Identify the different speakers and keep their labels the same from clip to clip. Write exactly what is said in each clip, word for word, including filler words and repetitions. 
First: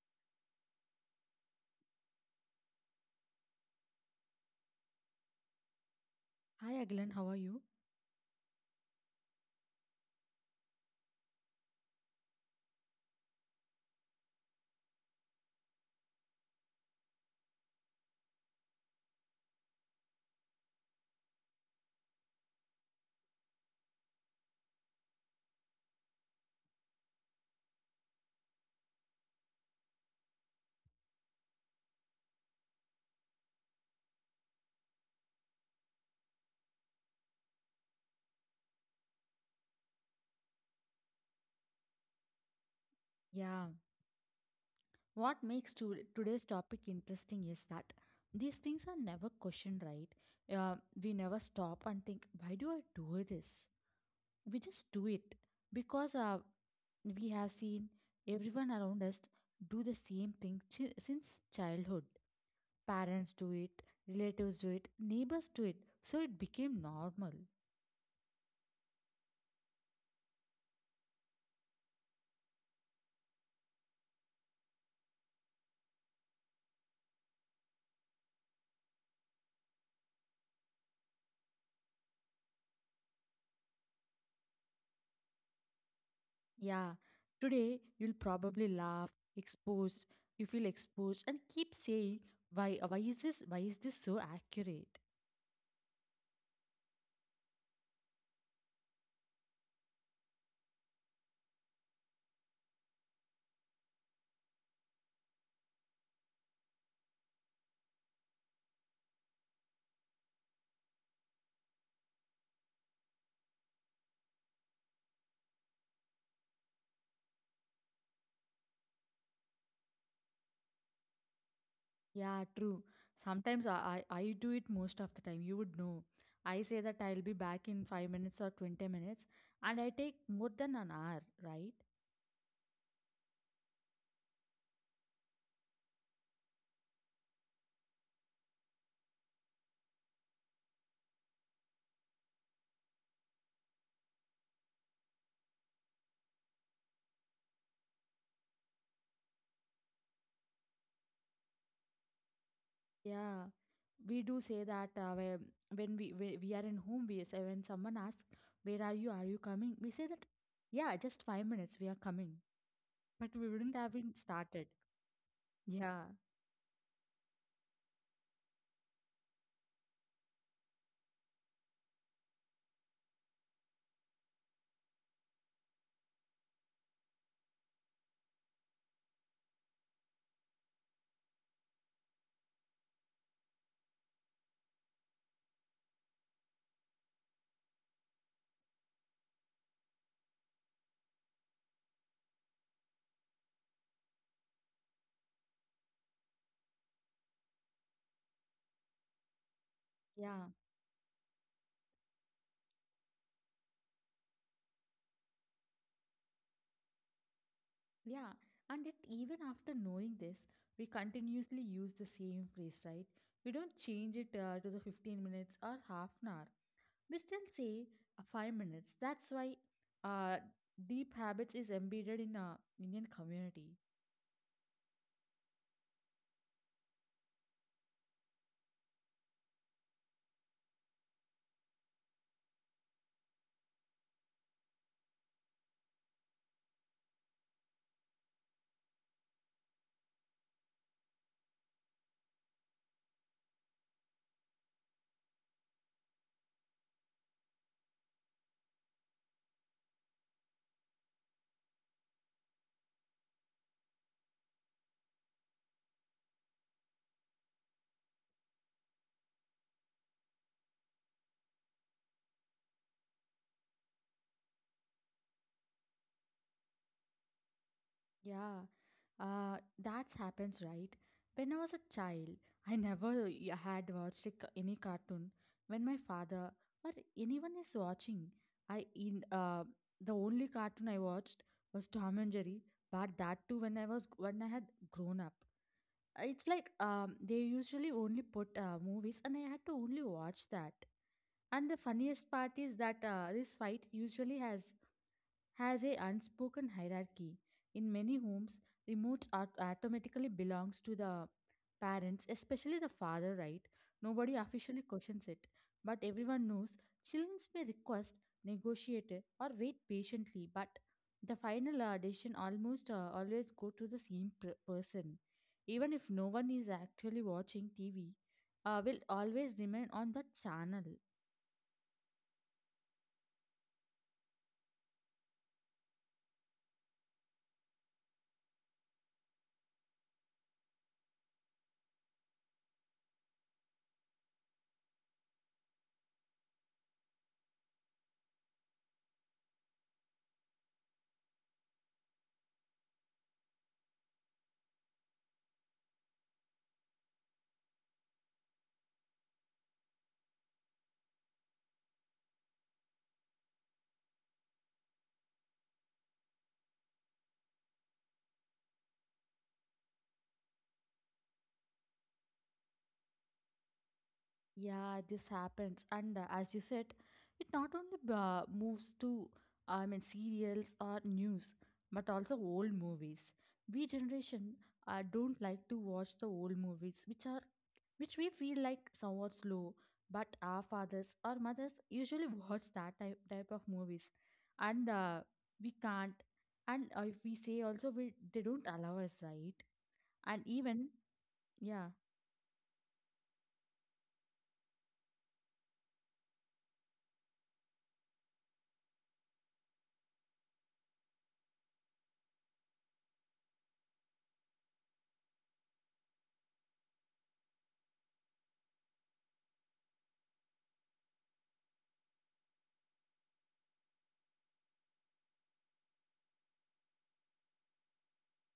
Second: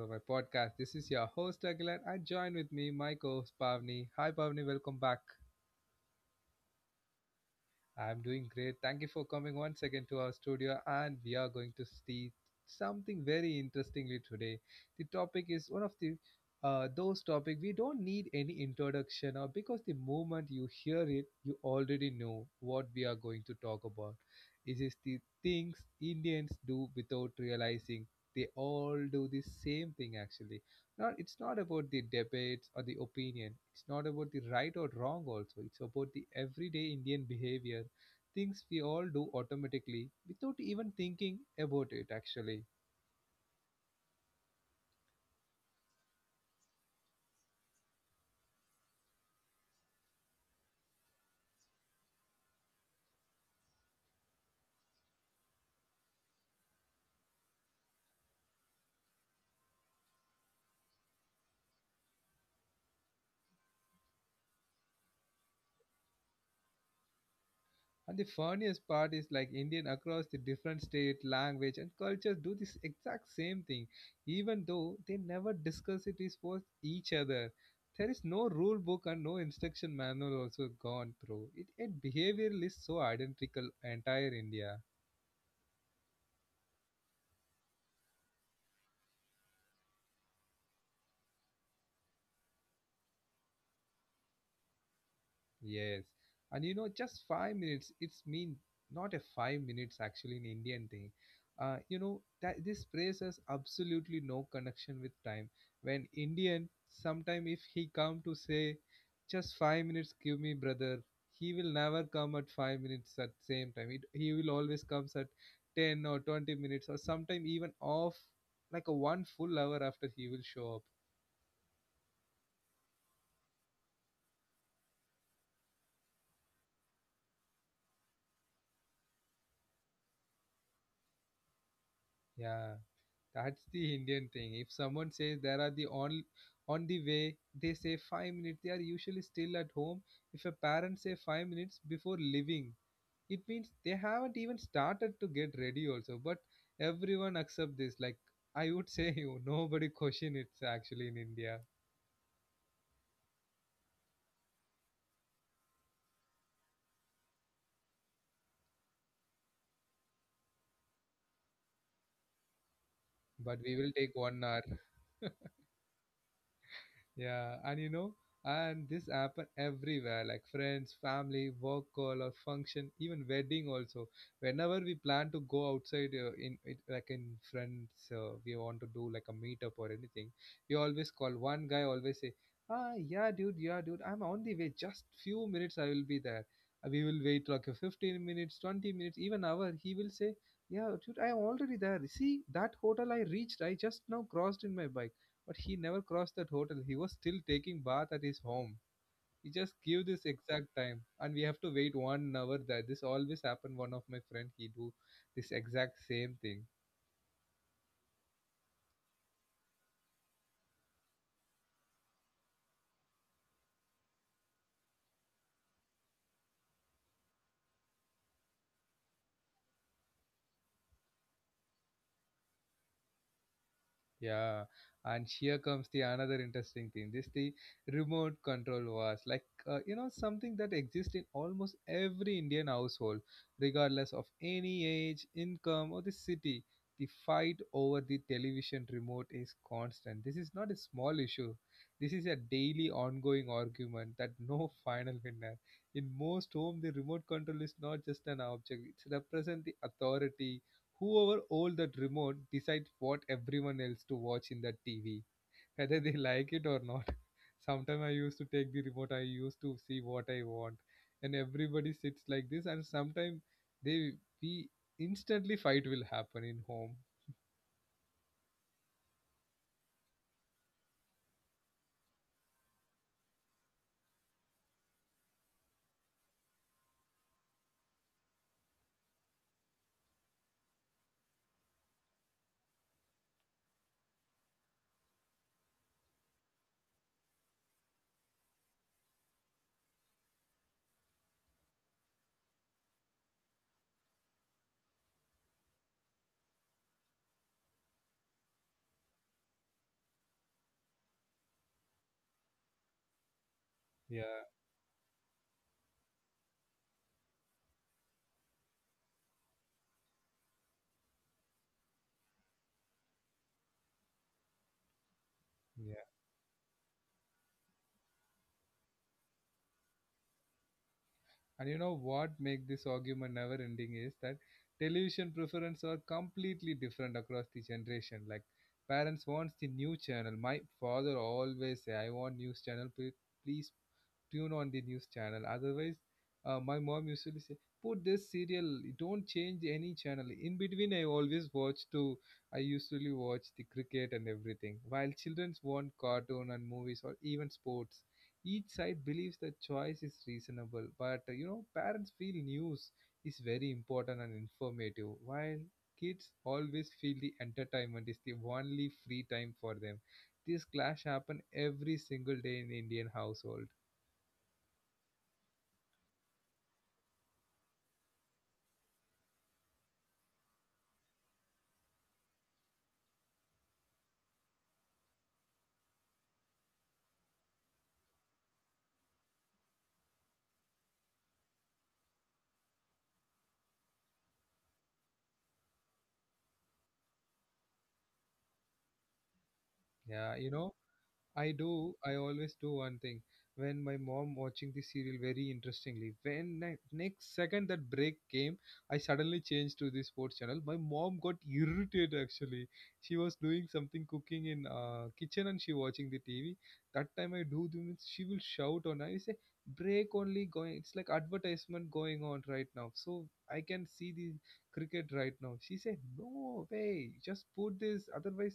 Speaker 1: of my podcast. This is your host Aguilar and join with me my co-host Pavni. Hi Pavni, welcome back.
Speaker 2: Hi Aglan, how are you?
Speaker 1: I'm doing great. Thank you for coming once again to our studio, and we are going to see something very interestingly today. The topic is one of the uh, those topic we don't need any introduction or because the moment you hear it, you already know what we are going to talk about. It is the things Indians do without realizing they all do the same thing actually. Not it's not about the debates or the opinion. It's not about the right or wrong also. It's about the everyday Indian behavior things we all do automatically without even thinking about it actually.
Speaker 2: Yeah, What makes to- today's topic interesting is that these things are never questioned, right? Uh, we never stop and think, why do I do this? We just do it because uh, we have seen everyone around us do the same thing chi- since childhood. Parents do it, relatives do it, neighbors do it, so it became normal.
Speaker 1: And the funniest part is like Indian across the different state language and cultures do this exact same thing, even though they never discuss it is with each other. There is no rule book and no instruction manual also gone through it. It behavior is so identical entire India.
Speaker 2: Yeah, Today you'll probably laugh, expose, you feel exposed, and keep saying, "Why? Why is this? Why is this so accurate?"
Speaker 1: Yes, and you know, just five minutes. It's mean not a five minutes actually in Indian thing. Uh, you know that this phrase has absolutely no connection with time. When Indian, sometime if he come to say, just five minutes, give me brother, he will never come at five minutes at same time. It, he will always comes at ten or twenty minutes or sometime even off like a one full hour after he will show up.
Speaker 2: Yeah, true. Sometimes I, I, I do it most of the time. You would know. I say that I'll be back in five minutes or twenty minutes, and I take more than an hour, right?
Speaker 1: Yeah. That's the Indian thing. If someone says there are the on on the way, they say five minutes. They are usually still at home. If a parent say five minutes before leaving, it means they haven't even started to get ready also. But everyone accept this. Like I would say you, nobody question it actually in India.
Speaker 2: Yeah, we do say that uh, when when we we we are in home base, and when someone asks, "Where are you? Are you coming?" We say that, "Yeah, just five minutes. We are coming," but we
Speaker 1: But
Speaker 2: wouldn't
Speaker 1: we
Speaker 2: have
Speaker 1: will
Speaker 2: been
Speaker 1: take one
Speaker 2: started.
Speaker 1: hour.
Speaker 2: Yeah,
Speaker 1: Yeah, and you know, and this happen everywhere, like friends, family, work call or function, even wedding also. Whenever we plan to go outside, uh, in it, like in friends, uh, we want to do like a meetup or anything, we always call one guy. Always say, "Ah, yeah, dude, yeah, dude, I'm on the way. Just few minutes, I will be there." Uh, We will wait like a fifteen minutes, twenty minutes, even hour. He will say, "Yeah, dude, I'm already there. See that hotel I reached. I just now crossed in my bike." But he never crossed that hotel. He was still taking bath at his home. He just give this
Speaker 2: yeah,
Speaker 1: exact time, and we have to wait one hour. That this always happen. One of my friend, he do this exact same thing.
Speaker 2: yeah. And yet, even after knowing this, we continuously use the same phrase, right? We don't change it uh, to the fifteen minutes or half an hour. We still say uh, five minutes. That's why uh, deep habits is embedded in a Indian community.
Speaker 1: Yeah, and here comes the another interesting thing. This the remote control was like uh, you know something that exists in almost every Indian household, regardless of any age, income, or the city. The fight over the television remote is constant. This is not a small issue. This is a daily ongoing argument that no final winner. In most home, the remote control is not just an object. It represents the authority. Whoever owns that remote decides what everyone else to watch in that T V, whether they like it or not. Sometimes I used to take the remote, I used to see what I want, and everybody sits like this. And sometimes they we instantly fight will happen in home.
Speaker 2: Yeah, uh, that happens, right? When I was a child, I never y- had watched a ca- any cartoon. When my father or anyone is watching, I in uh, the only cartoon I watched was Tom and Jerry. But that too, when I was when I had grown up, it's like um, they usually only put uh, movies, and I had to only watch that. And the funniest part is that uh, this fight usually has has a unspoken hierarchy. In many homes, remote art automatically belongs to the parents, especially the father, right? Nobody
Speaker 1: Yeah,
Speaker 2: officially questions it, but everyone knows children may request, negotiate, or wait patiently, but the final uh, decision almost uh, always go to the same per- person. Even
Speaker 1: yeah.
Speaker 2: if no one is actually watching T V, uh, will always remain on the channel.
Speaker 1: And you know what make this argument never ending is that television preference are completely different across the generation. Like parents wants the new channel. My father always say, "I want news channel. pl- Please tune on the news channel." Otherwise, uh, my mom usually say, "Put this serial. Don't change any channel." In between, I always watch to. I usually watch the cricket and everything. While childrens want cartoon and movies or even sports, each side believes the choice is reasonable. But uh, you know, parents feel news is very important and informative, while kids always feel the entertainment is the only free time for them. This clash happen every single day in Indian household.
Speaker 2: Yeah, this happens, and uh, as you said, it not only uh, moves to I mean serials or news, but also old movies. We generation uh, don't like to watch the old movies, which are which we feel like somewhat slow. But our fathers or mothers usually watch that type type of movies, and uh, we can't. And uh, if we say also, we they don't allow us, right?
Speaker 1: Yeah,
Speaker 2: And
Speaker 1: you know,
Speaker 2: even
Speaker 1: I
Speaker 2: yeah.
Speaker 1: do. I always do one thing. When my mom watching the serial very interestingly, when ne- next second that break came, I suddenly changed to the sports channel. My mom got irritated actually. She was doing something cooking in uh, kitchen and she watching the T V. That time I do the means she will shout on. I say break only going. It's like advertisement going on right now. So I can see the cricket right now. She said no way. Just put this. Otherwise,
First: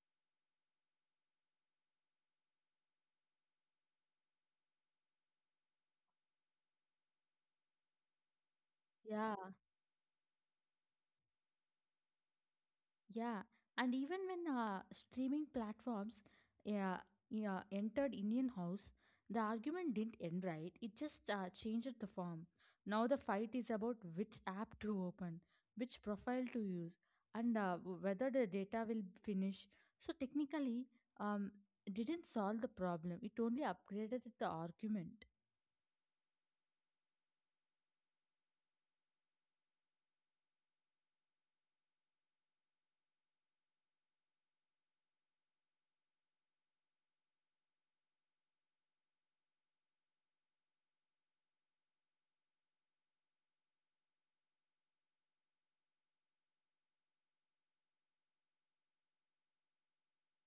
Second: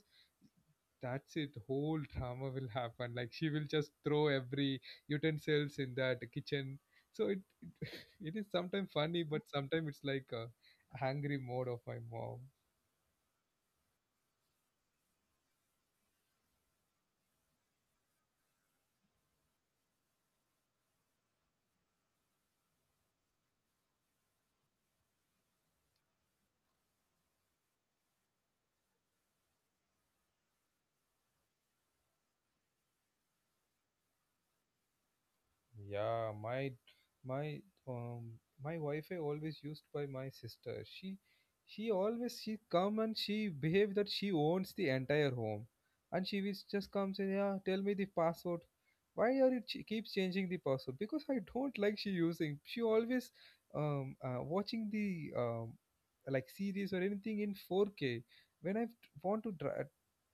Speaker 1: that's it, whole drama will happen like she will just throw every utensils in that kitchen, so it it is sometimes funny
Speaker 2: Yeah,
Speaker 1: but sometimes it's like a angry mode of my mom.
Speaker 2: Yeah, and even when uh, streaming platforms uh, yeah, entered Indian house, the argument didn't end right. It just uh, changed the form. Now the fight is about which app to open, which profile to use, and uh, w- whether the data will finish. So technically, um, it didn't solve the problem. It only upgraded the argument.
Speaker 1: Yeah, my my um, my Wi-Fi always used by my sister. She she always she come and she behave that she owns the entire home, and she will just come say, yeah, tell me the password. Why are you ch- keep changing the password? Because I don't like she using. She always um uh, watching the um like series or anything in four K. When I want to try,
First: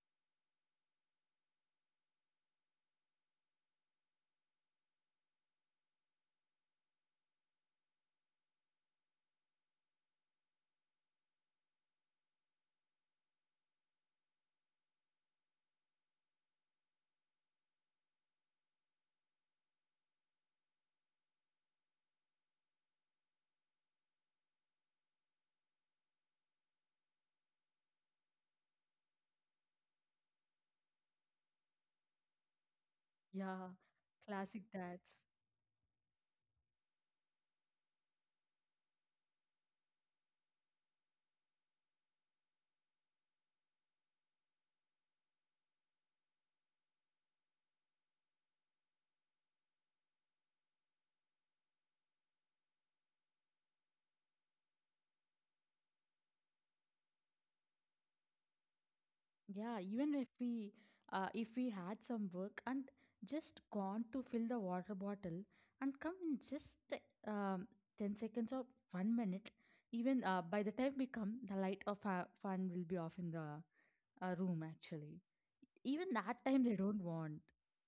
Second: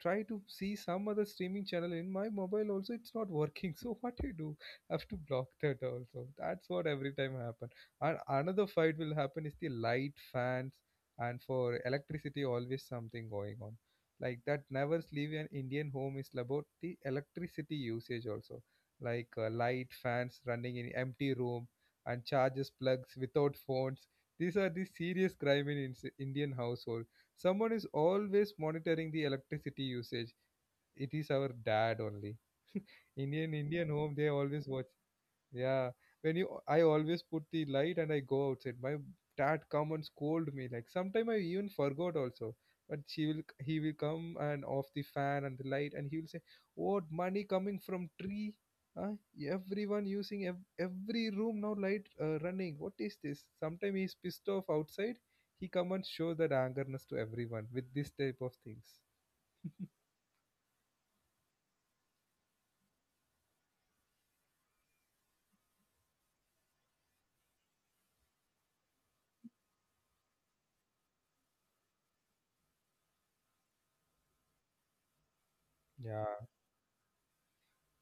Speaker 1: try to see some other streaming channel in my mobile also, it's not working. So what do you do? Have to block that also. That's what every time happen. And another fight will happen is the light fans and for electricity always something going on. Like that never leave an Indian home is about the electricity usage also. Like uh, light fans running in empty room and charges plugs without phones. These are the serious crime in Ins- Indian household. Someone is always monitoring the electricity usage. It is our dad only. Indian
Speaker 2: Yeah,
Speaker 1: Indian home they always
Speaker 2: classic
Speaker 1: watch.
Speaker 2: dads.
Speaker 1: Yeah, when you, I always put the light and I go outside. My dad come and scold me. Like sometime I even forgot also. But she will, he will come and off the fan and the light, and he will say, "What money coming from tree? Huh? Everyone using ev- every room now light uh, running. What is this?" Sometime he's pissed off outside. He come and show that angerness to everyone with this type of things.
Speaker 2: Yeah, even if we uh, if we had some work and just gone to fill the water bottle and come in just um, ten seconds or one minute, even uh, by the time we come, the light of our fan will be off in the uh, room actually. Even
Speaker 1: Yeah.
Speaker 2: that time they don't want.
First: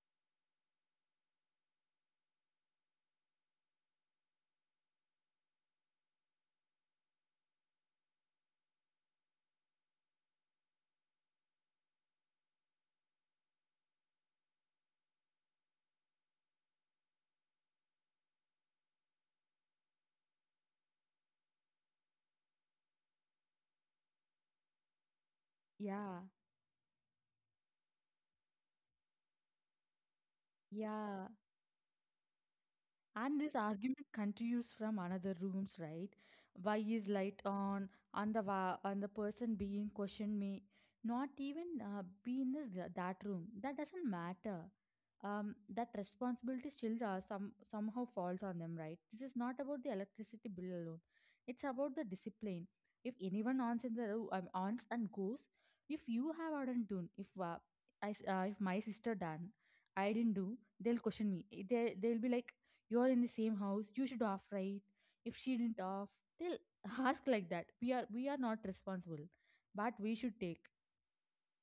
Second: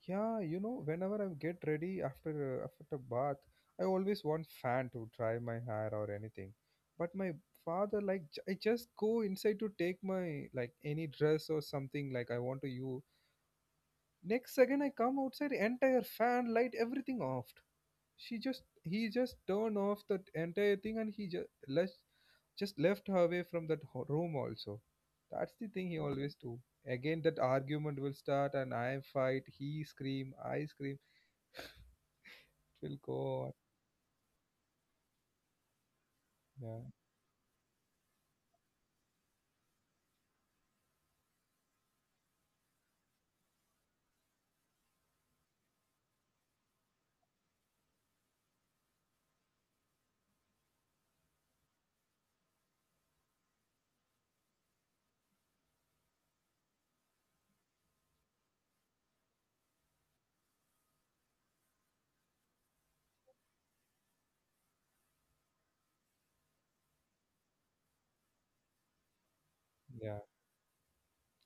Speaker 1: Yeah, you know, whenever I get ready after uh, after a bath, I always want fan to dry my hair or anything. But my father, like, j- I just go inside to take my like any dress or something like I want to use. Next second, I come outside, entire fan, light, everything off. She just he just turned off that entire thing, and he just left just left her away from that ho- room also. That's the thing he
Speaker 2: Yeah,
Speaker 1: always do. Again, that argument will start, and I fight, he scream, I scream
Speaker 2: yeah.
Speaker 1: will
Speaker 2: And this
Speaker 1: go.
Speaker 2: argument continues from another rooms, right? Why
Speaker 1: Yeah,
Speaker 2: is light on and the wa- and the person being questioned may not even uh, be in this, uh, that room. That doesn't matter. Um, that responsibility still uh, some somehow falls on them, right? This is not about the electricity bill alone. It's about the discipline. If anyone ons in the room, um, ons and goes, if you have not done, if uh, I s- uh, if my sister done, I didn't do, they'll question me. Eh, They they'll be like you are in the same house you should off right if she didn't off they'll ask like that we are we are not responsible but we
Speaker 1: yeah.
Speaker 2: should take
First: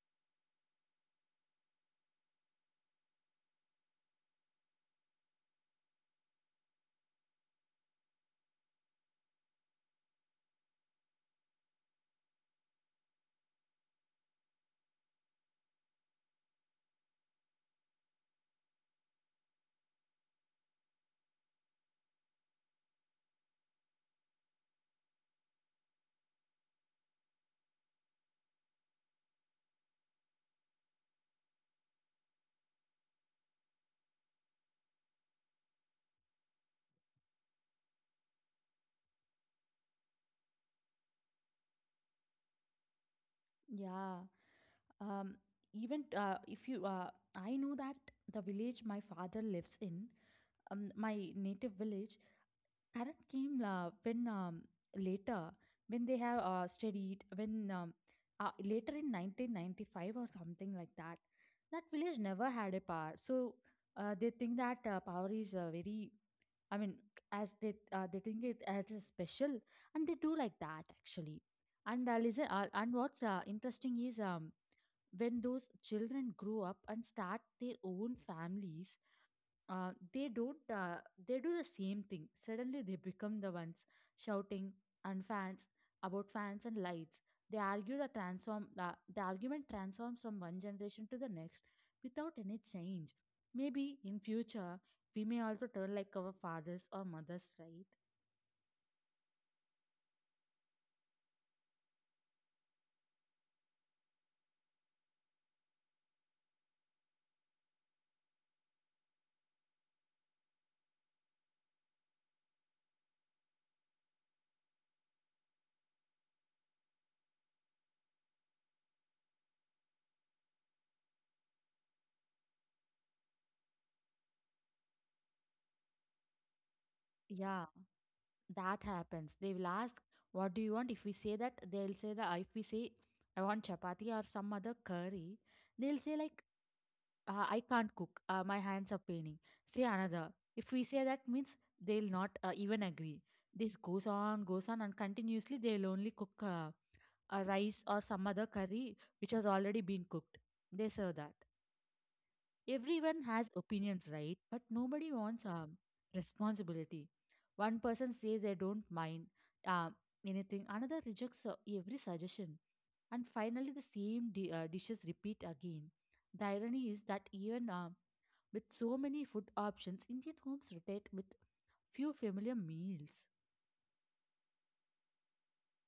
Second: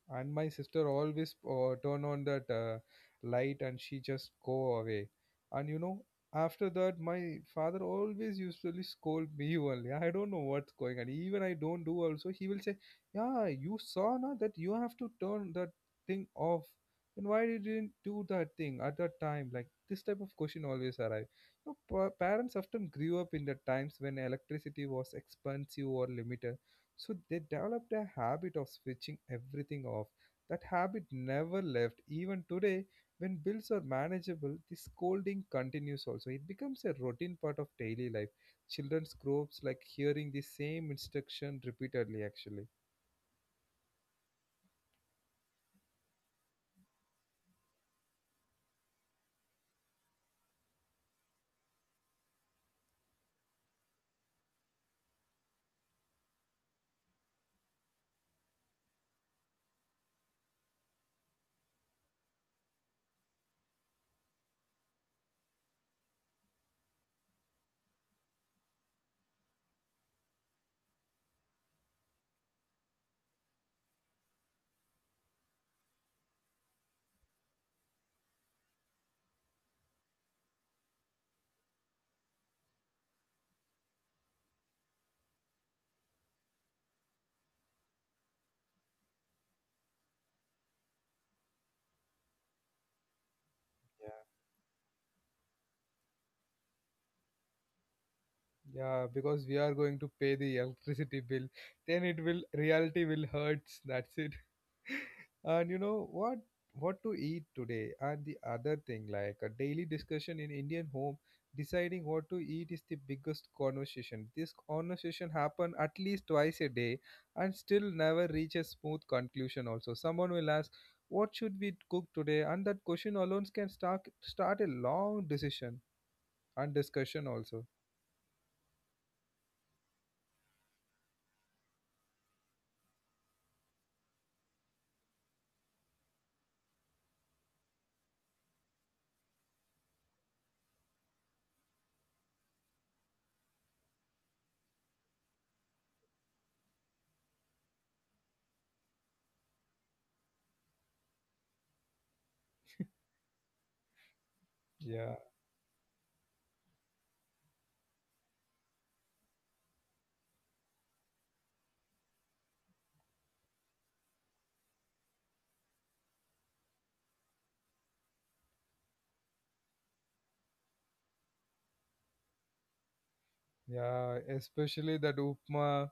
Speaker 1: And my sister always uh, turn on that uh, light and she just go away. And you know after that my father always usually scold me only. I don't know what's going on, even I don't do also. He will say, "Yeah, you saw now that you have to turn that thing off. Then why did you didn't do that thing at that time?" Like this type of question always arrive. You know, pa- parents often grew up in the times when electricity was expensive or limited. So they developed a habit of switching everything off. That habit never left. Even today, when bills are manageable, the scolding continues also. It becomes a routine part of daily life. Children's groups like hearing the same instruction repeatedly, actually.
Speaker 2: yeah. Um even uh, if you uh, I know that the village my father lives in, um, my native village, current came uh, when um, later when they have uh, studied when um, uh, later in nineteen ninety-five or something like that. That village never had a power, so uh, they think that uh, power is uh, very i mean as they uh, they think it as a special, and they do like that actually. And uh, listen uh, and what's uh, interesting is um, when those children grow up and start their own families, uh, they don't uh, they do the same thing. Suddenly they become the ones shouting and fans about fans and lights. They argue the transform uh, the argument transforms from one generation to the next without any change.
Speaker 1: Yeah,
Speaker 2: Maybe in future we may also turn like our fathers or mothers, right?
Speaker 1: yeah, because we are going to pay the electricity bill, then it will reality will hurts. That's it. And you know what what to eat today and the other thing like a daily discussion in Indian home, deciding what to eat is the biggest conversation. This conversation happen at least twice a day and still never reach a smooth conclusion also. Someone will ask what should we cook today, and that question alone can start start a long decision and discussion also.
Speaker 2: Yeah, that happens. They will ask, what do you want? If we say that, they'll say that, if we say I want chapati or some other curry, they'll say like, uh, I can't cook. Uh, my hands are paining. Say another. If we say that means they'll not uh, even agree. This goes on, goes on, and continuously they'll only cook uh, a rice or some other curry which has already been cooked. They serve that. Everyone has opinions, right? But
Speaker 1: Yeah.
Speaker 2: nobody wants um, responsibility. One person says they don't mind uh, anything, another rejects uh, every suggestion. And finally, the same di- uh, dishes repeat again. The irony is that even um, with so many food options, Indian homes rotate with few familiar meals.
Speaker 1: Yeah, especially that upma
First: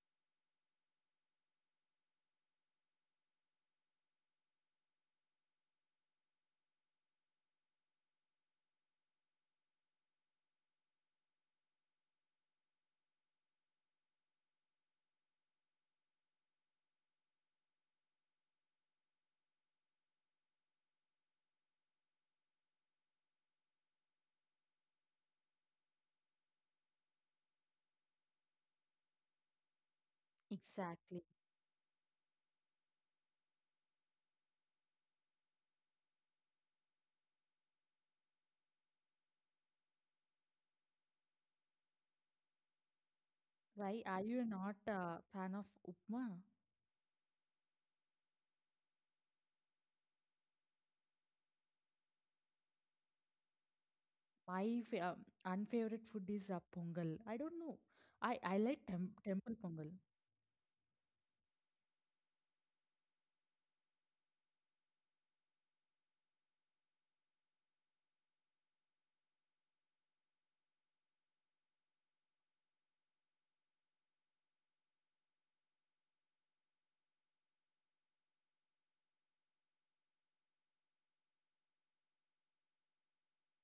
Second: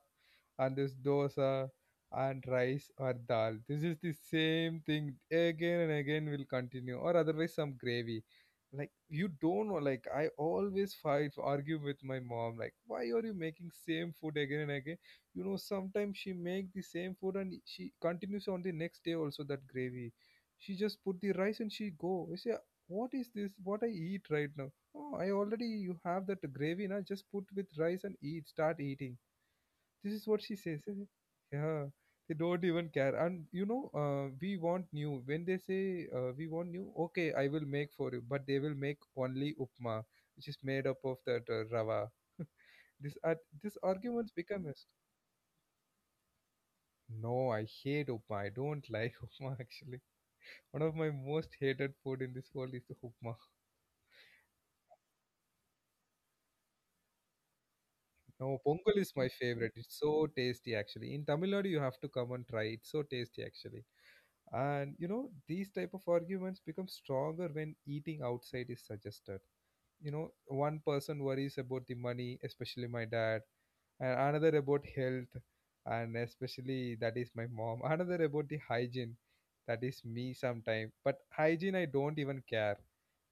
Speaker 1: and this dosa and rice or dal. This is the same thing again and again will continue, or otherwise some gravy. Like you don't know, like I always fight, argue with my mom. Like, why are you making same food again and again? You know, sometimes she make the same food and she continues on the next day also that gravy. She just put the rice and she go. I say, what is this? What I eat right now? Oh, I already you have that gravy na just put with rice and eat start eating. This is what she says. Eh?
Speaker 2: Exactly.
Speaker 1: Yeah, they don't even care. And you know, uh, we want new. When they say uh, we want new, okay, I will make for you, but they will make only upma, which is made up of that uh, rava. this ar this
Speaker 2: Why are
Speaker 1: arguments
Speaker 2: you
Speaker 1: become
Speaker 2: not
Speaker 1: as.
Speaker 2: a fan of upma?
Speaker 1: No, I hate upma. I don't like upma actually. One of my most hated food in this world is the upma.
Speaker 2: My fa- um, unfavorite food is a pongal. I don't know. I,
Speaker 1: No,
Speaker 2: I like
Speaker 1: pongal is
Speaker 2: tem-
Speaker 1: my
Speaker 2: temple
Speaker 1: favorite.
Speaker 2: pongal.
Speaker 1: It's so tasty actually. In Tamil Nadu, you have to come and try. It's so tasty actually. And you know, these type of arguments become stronger when eating outside is suggested. You know, one person worries about the money, especially my dad, and another about health, and especially that is my mom, another about the hygiene. That is me sometime, but hygiene I don't even care.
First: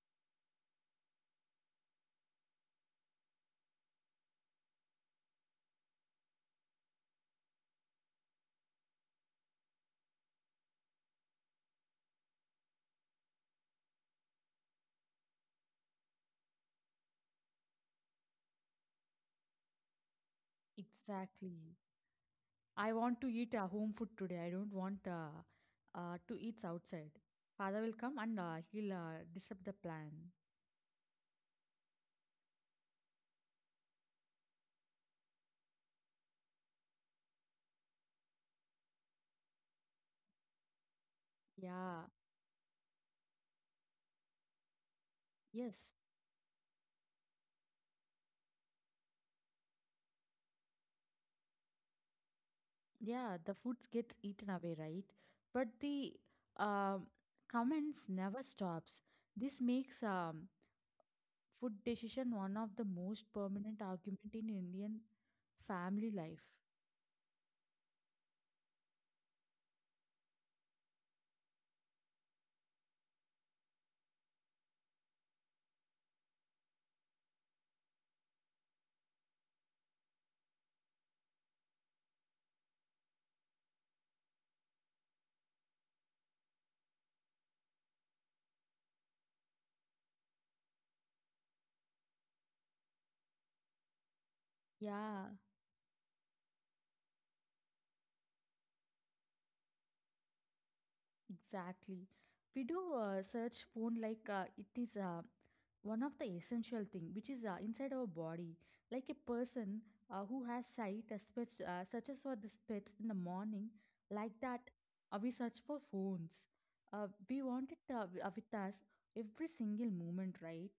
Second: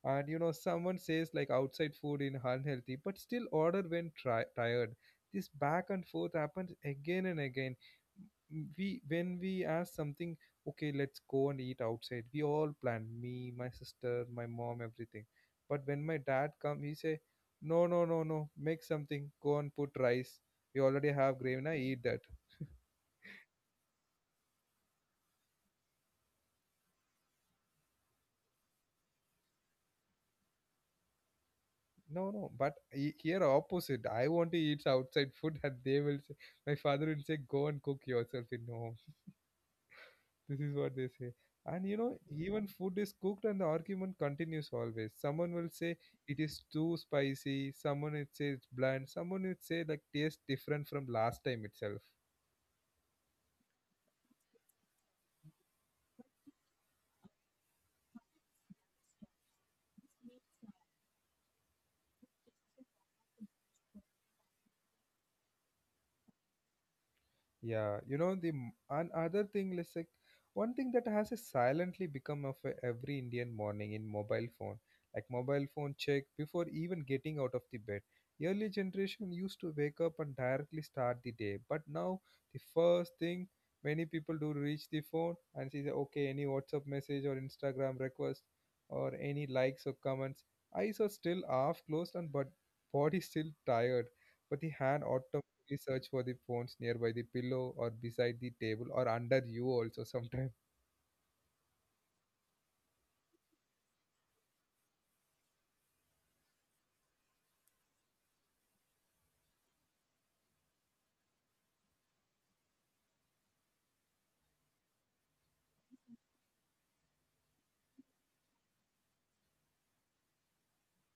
Speaker 1: And you know, someone says like outside food in unhealthy but still order when tri- tired. This back and forth happens again and again. M- we When we ask something, okay, let's go and eat outside, we all plan, me, my sister, my mom, everything. But when my dad come, he say, no, no, no, no, make something. Go and put rice. You already have gravy, na
Speaker 2: Exactly.
Speaker 1: eat that.
Speaker 2: I want to eat a home food today. I don't want uh, uh, to eat outside. Father will come and uh, he'll uh, disrupt the plan.
Speaker 1: No, no, but he- here opposite. I want to eat outside food, and they will say, my father will say, go and cook yourself in home. This is what they say. And you know,
Speaker 2: Yeah.
Speaker 1: even food is cooked, and the argument continues always. Someone will say
Speaker 2: Yes.
Speaker 1: it is too spicy. Someone will say it's bland. Someone will say like tastes different from last time itself.
Speaker 2: Yeah, the foods gets eaten away, right? But the um, comments never stops. This makes um, food decision one of the most permanent argument in Indian family life.
Speaker 1: Yeah, you know the m- and thing, let's like one thing that has silently become of a every Indian morning in mobile phone, like mobile phone check before even getting out of the bed. Early generation used to wake up and directly start the day, but now the first thing many people do reach the phone and see the okay any WhatsApp message or Instagram request or any likes or comments. Eyes are still half closed and but body still tired, but the hand automatically,
Speaker 2: Yeah.
Speaker 1: we search for the phones nearby the pillow or beside the table or under you also sometimes.
Speaker 2: Exactly. We do uh, search phone like uh, it is uh, one of the essential thing which is uh, inside our body. Like a person uh, who has sight uh, search, uh, searches for the pets in the morning. Like that, uh, we search for phones. Uh, we want it uh, w- uh, with us every single moment, right?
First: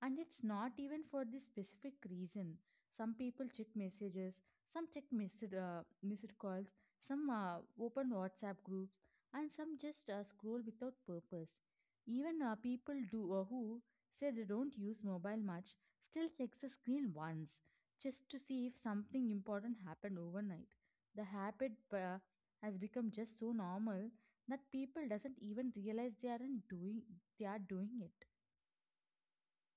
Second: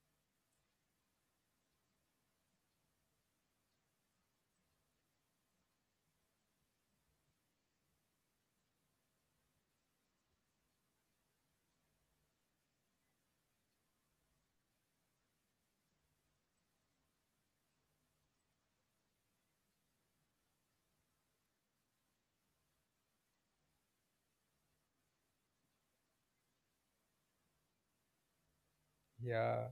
Speaker 2: And it's not even for this specific reason. Some people check messages, some check missed, uh, missed calls, some uh, open WhatsApp groups, and some just uh, scroll without purpose. Even uh, people do uh, who say they don't use mobile much still checks the screen once just to see if something important happened overnight. The habit uh, has become just so normal that people doesn't even realize they aren't doing they are doing it.
Speaker 1: Yeah,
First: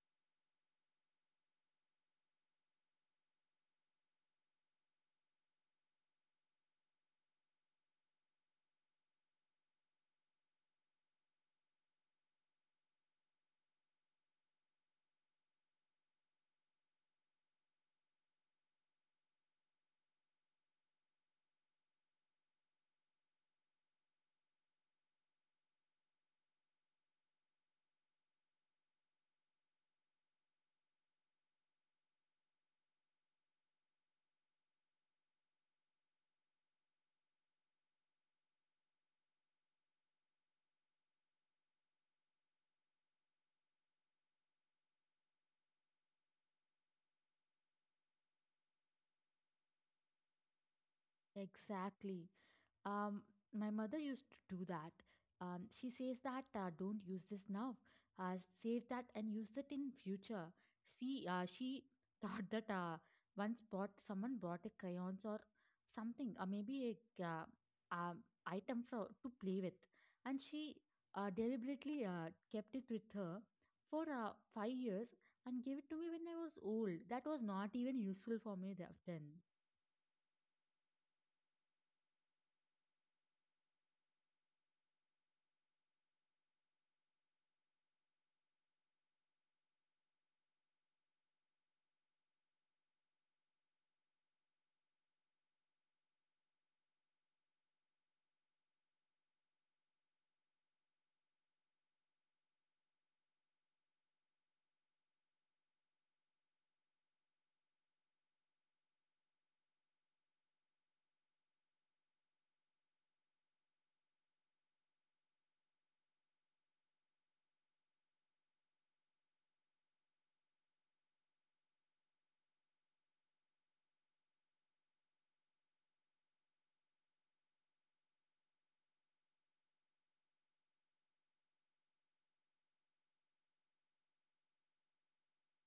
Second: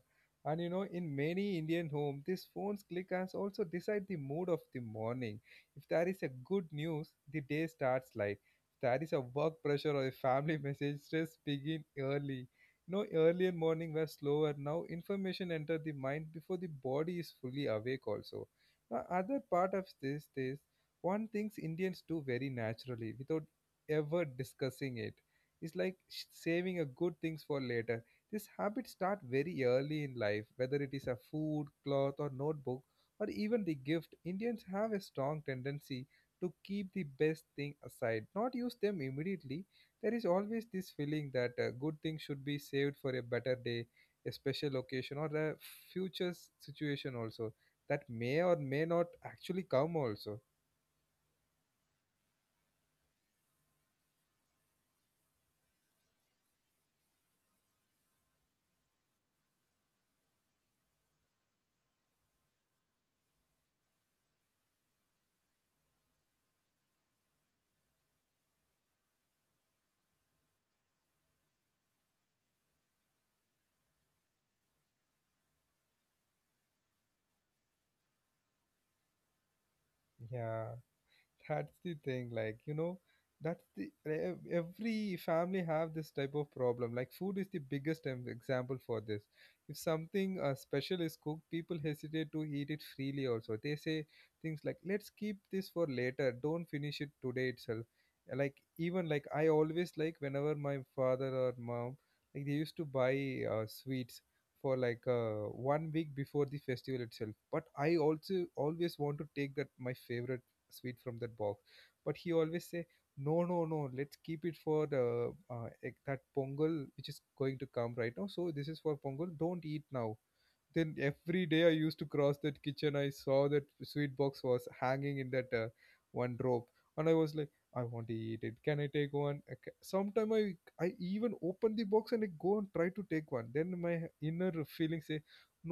Speaker 1: and you know, in many Indian homes, these phone's click has also decide the mood of the morning. If there is a good news, the day starts light. If there is a work pressure or a family message, stress begin early. No, earlier morning were slower. Now information enter the mind before the body is fully awake. Also, now other part of this is one things Indians do very naturally without ever discussing it. It's like sh- saving a good things for later. These habits start very early in life, whether it is a food, cloth, or notebook, or even the gift. Indians have a strong tendency to keep the best thing aside, not use them immediately. There is always this feeling that a good thing should be saved for a better day, a special occasion, or a future s- situation also that may or may not actually come also.
Speaker 2: Exactly. Um, my mother used to do that. Um, she says that uh, don't use this now. Uh, Save that and use it in future. See, uh, she thought that uh, once bought someone bought a crayons or something, or maybe a uh, um, item for to play with, and she uh, deliberately uh, kept it with her for uh, five years and gave it to me when I was old. That was not even useful for me th- then.
Speaker 1: Yeah. That's the thing, like, you know, that's the e-, ev- every family have this type of problem, like food is the biggest em- example for this. If something uh, special is cooked, people hesitate to eat it freely, also they say things like let's keep this for later, don't finish it today itself. Uh, like even like I always like whenever my father or mom, like they used to buy uh, sweets for like uh, one week before the festival itself, but I also always want to take that my favorite sweet from that box, but he always say, no, no, no, let's keep it for the uh, ec- that pongal which is going to come right now, so this is for pongal, don't eat now. Then every day I used to cross that kitchen, I saw that sweet box was hanging in that uh, one rope, and I was like, I want to eat it, can I take one? Okay. Sometime i i even open the box and I go and try to take one, then my inner feeling say,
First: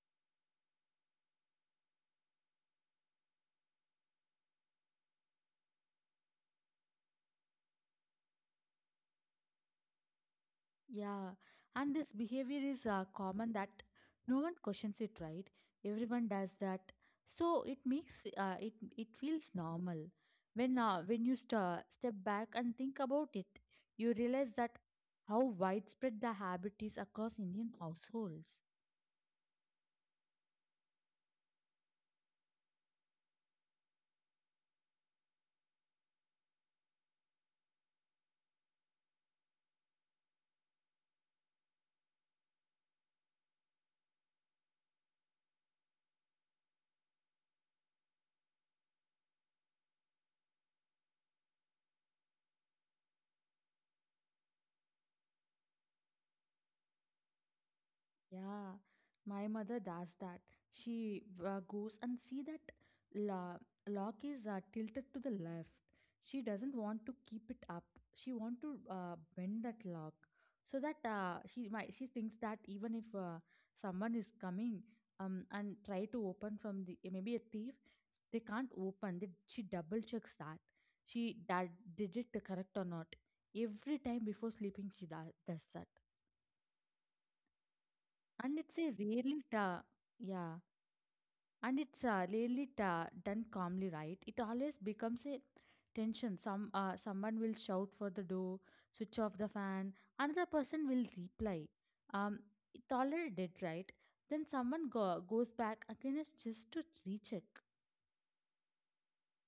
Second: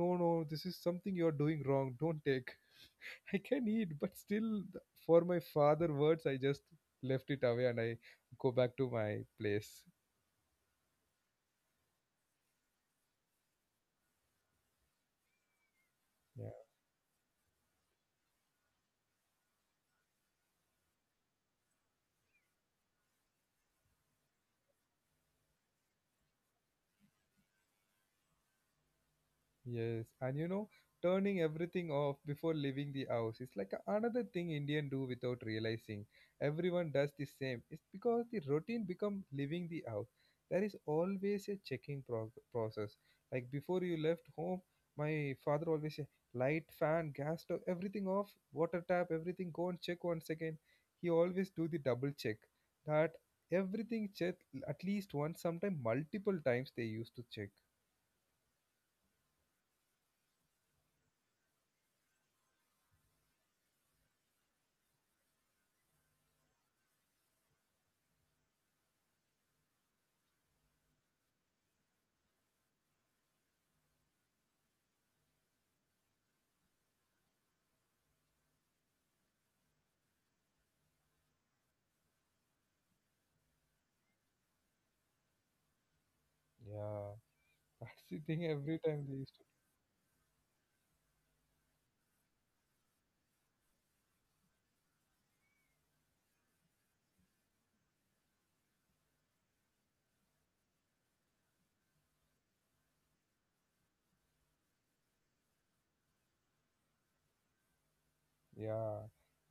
Speaker 1: no, no, this is something you're doing wrong, don't take. I can eat, but still, th- for my father words, I just left it away and I go back to my place.
Speaker 2: Yeah, and this behavior is uh, common that no one questions it, right? Everyone does that, so it makes uh, it it feels normal. When uh, when you sta step back and think about it, you realize that how widespread the habit is across Indian households.
Speaker 1: Yes, and you know, turning everything off before leaving the house is like a- another thing Indian do without realizing. Everyone does the same. It's because the routine become leaving the house. There is always a checking prog- process. Like before you left home, my father always say, light, fan, gas stove, everything off, water tap, everything. Go and check one second. He always do the double check. That everything check at least once, sometimes multiple times they used to check.
Speaker 2: Yeah, my mother does that. She uh, goes and see that lo- lock is uh, tilted to the left. She doesn't want to keep it up. She want to uh, bend that lock so that uh, she might she thinks that even if uh, someone is coming um and try to open from the, maybe a thief, they can't open. They, she double checks that she that did it correct or not every time before sleeping. She da- does that.
Speaker 1: Yeah. That's the thing
Speaker 2: And it's
Speaker 1: every
Speaker 2: a
Speaker 1: time they.
Speaker 2: rarely ta, yeah, and it's uh, rarely ta done calmly, right? It always becomes a tension. Some uh, someone will shout for the door, switch off the fan. Another person will reply, um, it already did, right? Then someone go, goes back again is just to recheck.
Speaker 1: Yeah.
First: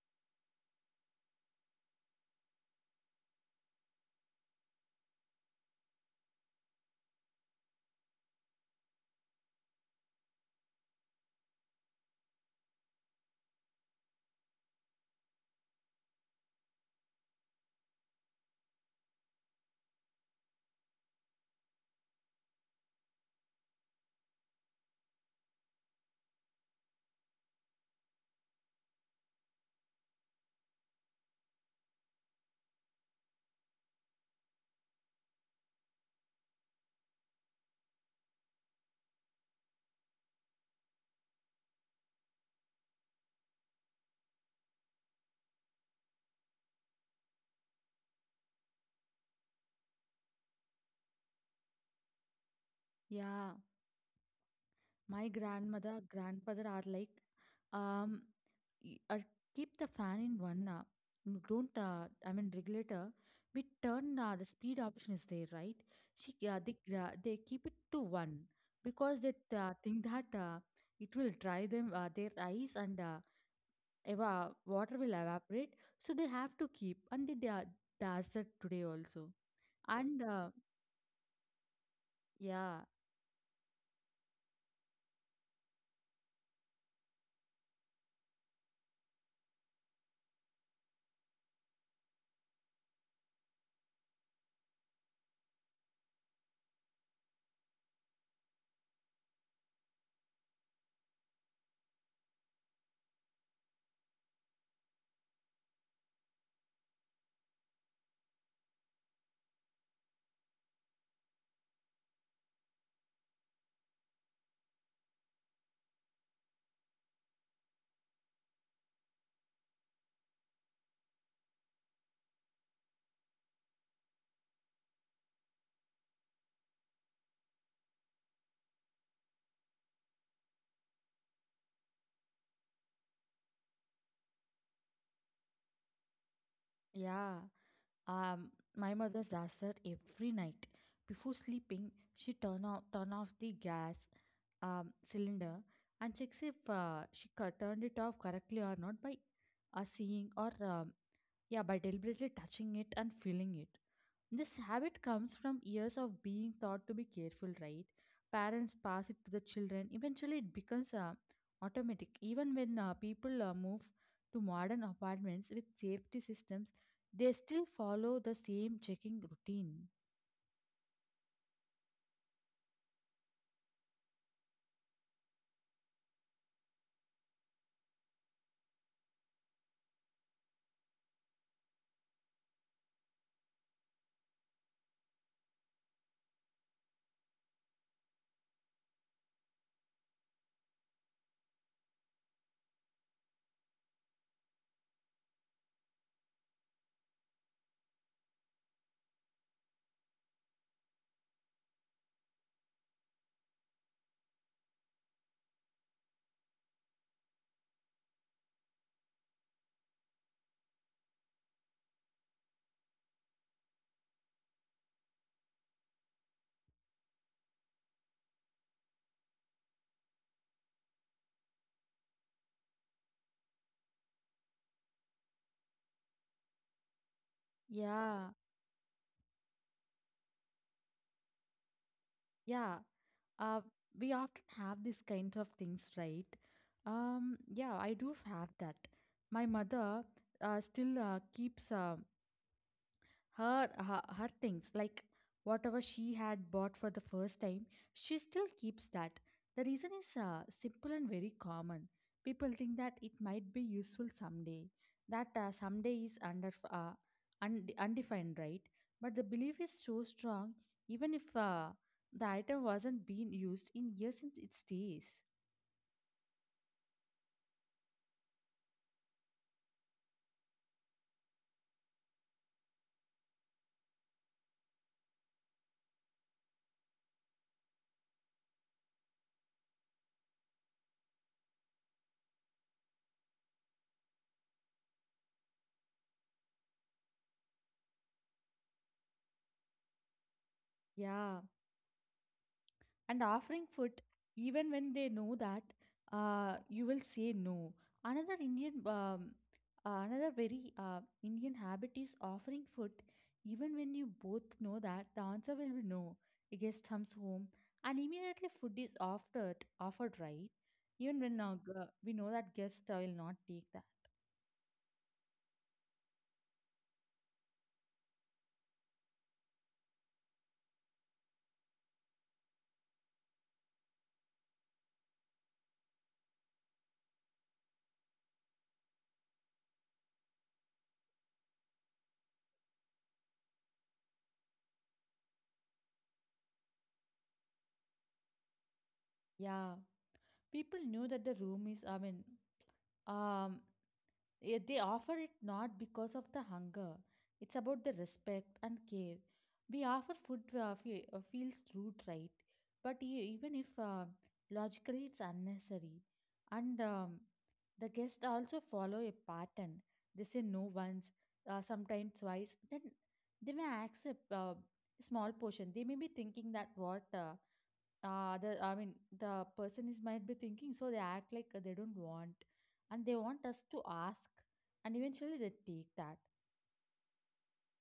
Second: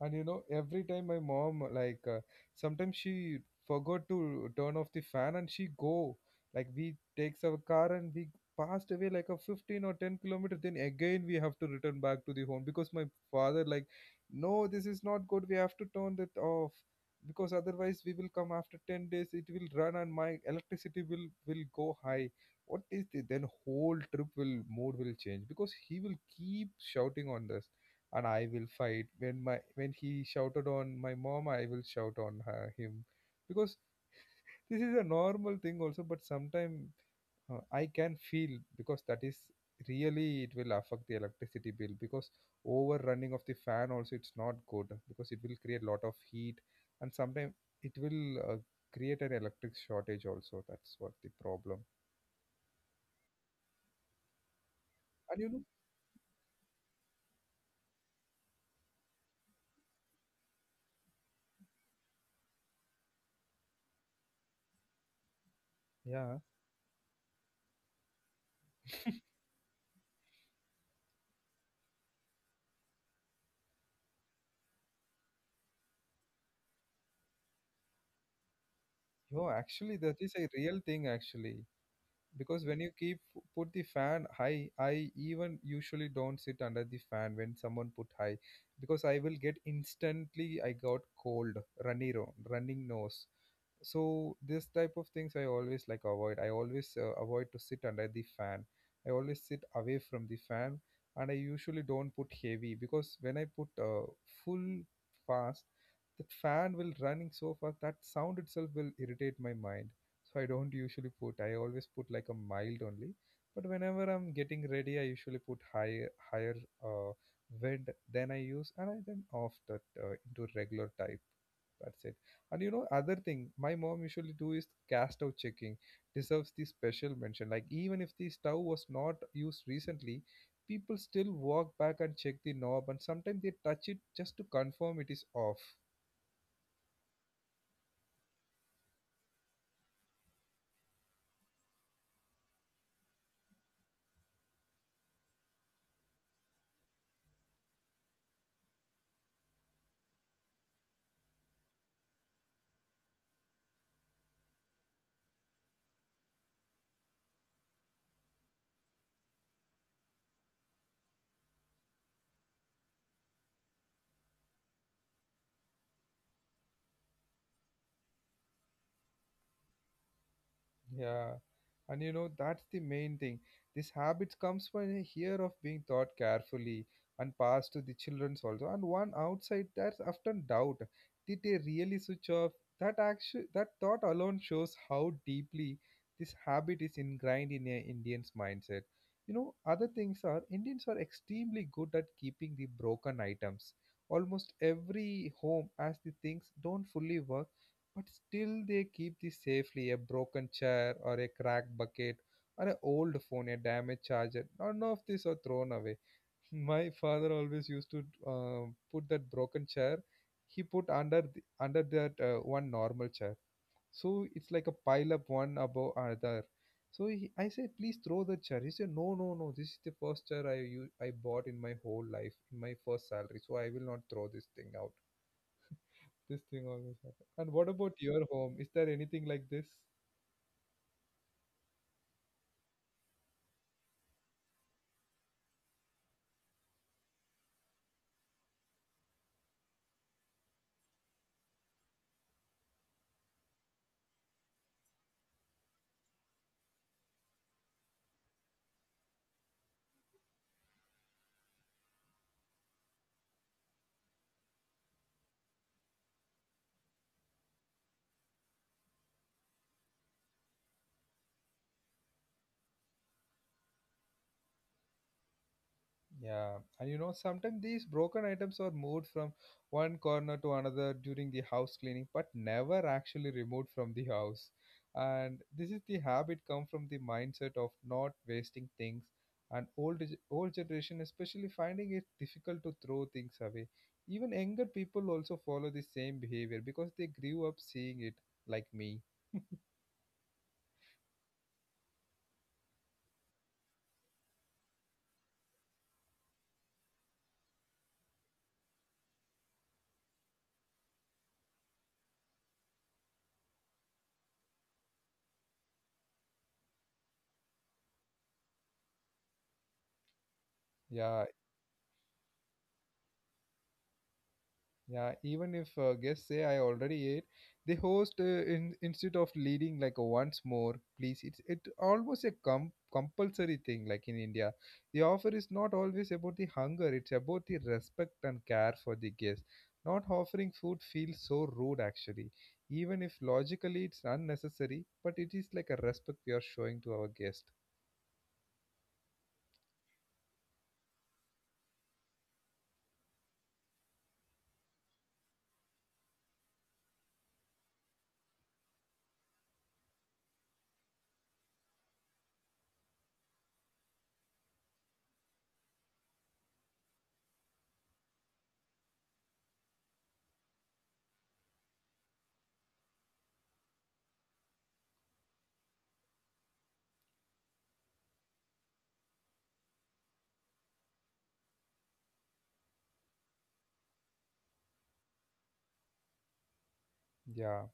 Speaker 1: And you know, every time my mom, like, uh, sometimes she forgot to turn off the fan and she go. Like, we takes our car and we passed away like a fifteen or ten kilometer. Then again, we have to return back to the home because my father, like, no, this is not good. We have to turn that off because otherwise we will come after ten days. It will run and my electricity will, will go high. What is this? Then whole trip will, mood will change because he will keep shouting on this and I will fight. When my when he shouted on my mom, I will shout on her, him, because this is a normal thing also. But sometimes uh, I can feel because that is really it will affect the electricity bill because overrunning of the fan also it's not good because it will create lot of heat, and sometimes it will uh, create an electric shortage also, that's what the problem.
Speaker 2: Yeah, my
Speaker 1: And you know,
Speaker 2: grandmother, grandfather are like, um, y- uh, keep the fan in one uh, n- don't uh, I mean regulator we turn uh, the speed option is there, right? she
Speaker 1: yeah,
Speaker 2: uh, they, uh, they keep it to one because they uh, think that uh, it will dry them uh, their eyes and uh, eva- water will evaporate, so they have to keep and they, they are- does that today also.
Speaker 1: you know actually that
Speaker 2: And
Speaker 1: is
Speaker 2: uh,
Speaker 1: a real thing actually, because when
Speaker 2: yeah,
Speaker 1: you keep put the fan high, I even usually don't sit under the fan when someone put high, because I will get instantly, I got cold, runny ro- running nose. So this type of things I always like avoid, I always uh, avoid to sit under the fan. I always sit away from the fan, and I usually don't put heavy, because when I put uh, full fast, that fan will running so fast that sound itself will irritate my mind. So I don't usually put, I always put like a mild only, but whenever I'm getting ready I usually put higher higher uh, wind, then I use, and I then off that uh, into regular type, that's it. And you know, other thing my mom usually do is cast out checking. Deserves the special mention. Like even if the stove was not used recently, people still walk back and check the knob, and sometimes they touch it just to confirm it is off.
Speaker 2: yeah. Um, my mother does that every night. Before sleeping, she turn off turn off the gas um, cylinder and checks if uh, she cu- turned it off correctly or not by uh, seeing or um, yeah, by deliberately touching it and feeling it. This habit comes from years of being taught to be careful, right? Parents pass it to the children. Eventually, it becomes uh, automatic. Even when uh, people uh, move to modern apartments with safety systems, they still follow the same checking routine.
Speaker 1: Yeah, and you know that's the main thing. This habit comes from here of being taught carefully and passed to the children also. And one outside that's often doubt: did they really switch off? That actually that thought alone shows how deeply this habit is ingrained in a Indian's mindset. You know, other things are Indians are extremely good at keeping the broken items. Almost every home, as the things don't fully work but still they keep this safely, a broken chair or a cracked bucket or an old phone, a damaged charger, none of these are thrown away. My father always used to uh, put that broken chair, he put under th- under that uh, one normal chair, so it's like a pile up one above another. So he, I said please throw the chair, he said no, no, no, this is the first chair i u- i bought in my whole life in my first salary, so I will not throw this thing out. This thing always happens. And what about
Speaker 2: Yeah,
Speaker 1: your home? Is there anything like this?
Speaker 2: yeah. Uh, we often have these kinds of things, right? Um, yeah, I do have that. My mother uh, still uh, keeps. Uh, Her, her her things, like whatever she had bought for the first time, she still keeps that. The reason is uh, simple and very common. People think that it might be useful someday. That uh, someday is under uh, und- undefined, right? But the belief is so strong, even if uh, the item wasn't being used in years, since it stays.
Speaker 1: Yeah. and you know, sometimes these broken items are moved from one corner to another during the house cleaning, but never actually removed from the house. And this is the habit come from the mindset of not wasting things. And old ge- old generation especially finding it difficult to throw things away. Even younger people also follow the same behavior because they grew up seeing it like me.
Speaker 2: Yeah. And offering food, even when they know that uh, you will say no. Another Indian, um, uh, another very uh, Indian habit is offering food even when you both know that the answer will be no. A guest comes home and immediately food is offered, offered right? Even
Speaker 1: Yeah,
Speaker 2: when now uh, g- we know that guest uh, will not take that.
Speaker 1: Yeah, even if uh, guests say I already ate, they host uh, in, instead of leading like a once more, please. It's it almost a com- compulsory thing like in India. The offer is not always about the hunger, it's about the respect and care for the guest. Not offering food feels so rude actually. Even if logically it's unnecessary, but it is like a respect we are showing to our guest.
Speaker 2: Yeah, people know that the room is. I mean, um, yeah, they offer it not because of the hunger, it's about the respect and care. We offer food uh, fe- uh, feels rude, right? But e- even if uh, logically it's unnecessary, and um, the guests also follow a pattern. They say no once, uh, sometimes twice. Then they may accept uh, small portion. They may be thinking that what uh, uh, the I mean the person is might be thinking, so they act like uh, they don't want and they want us to ask, and eventually they take that.
Speaker 1: Yeah.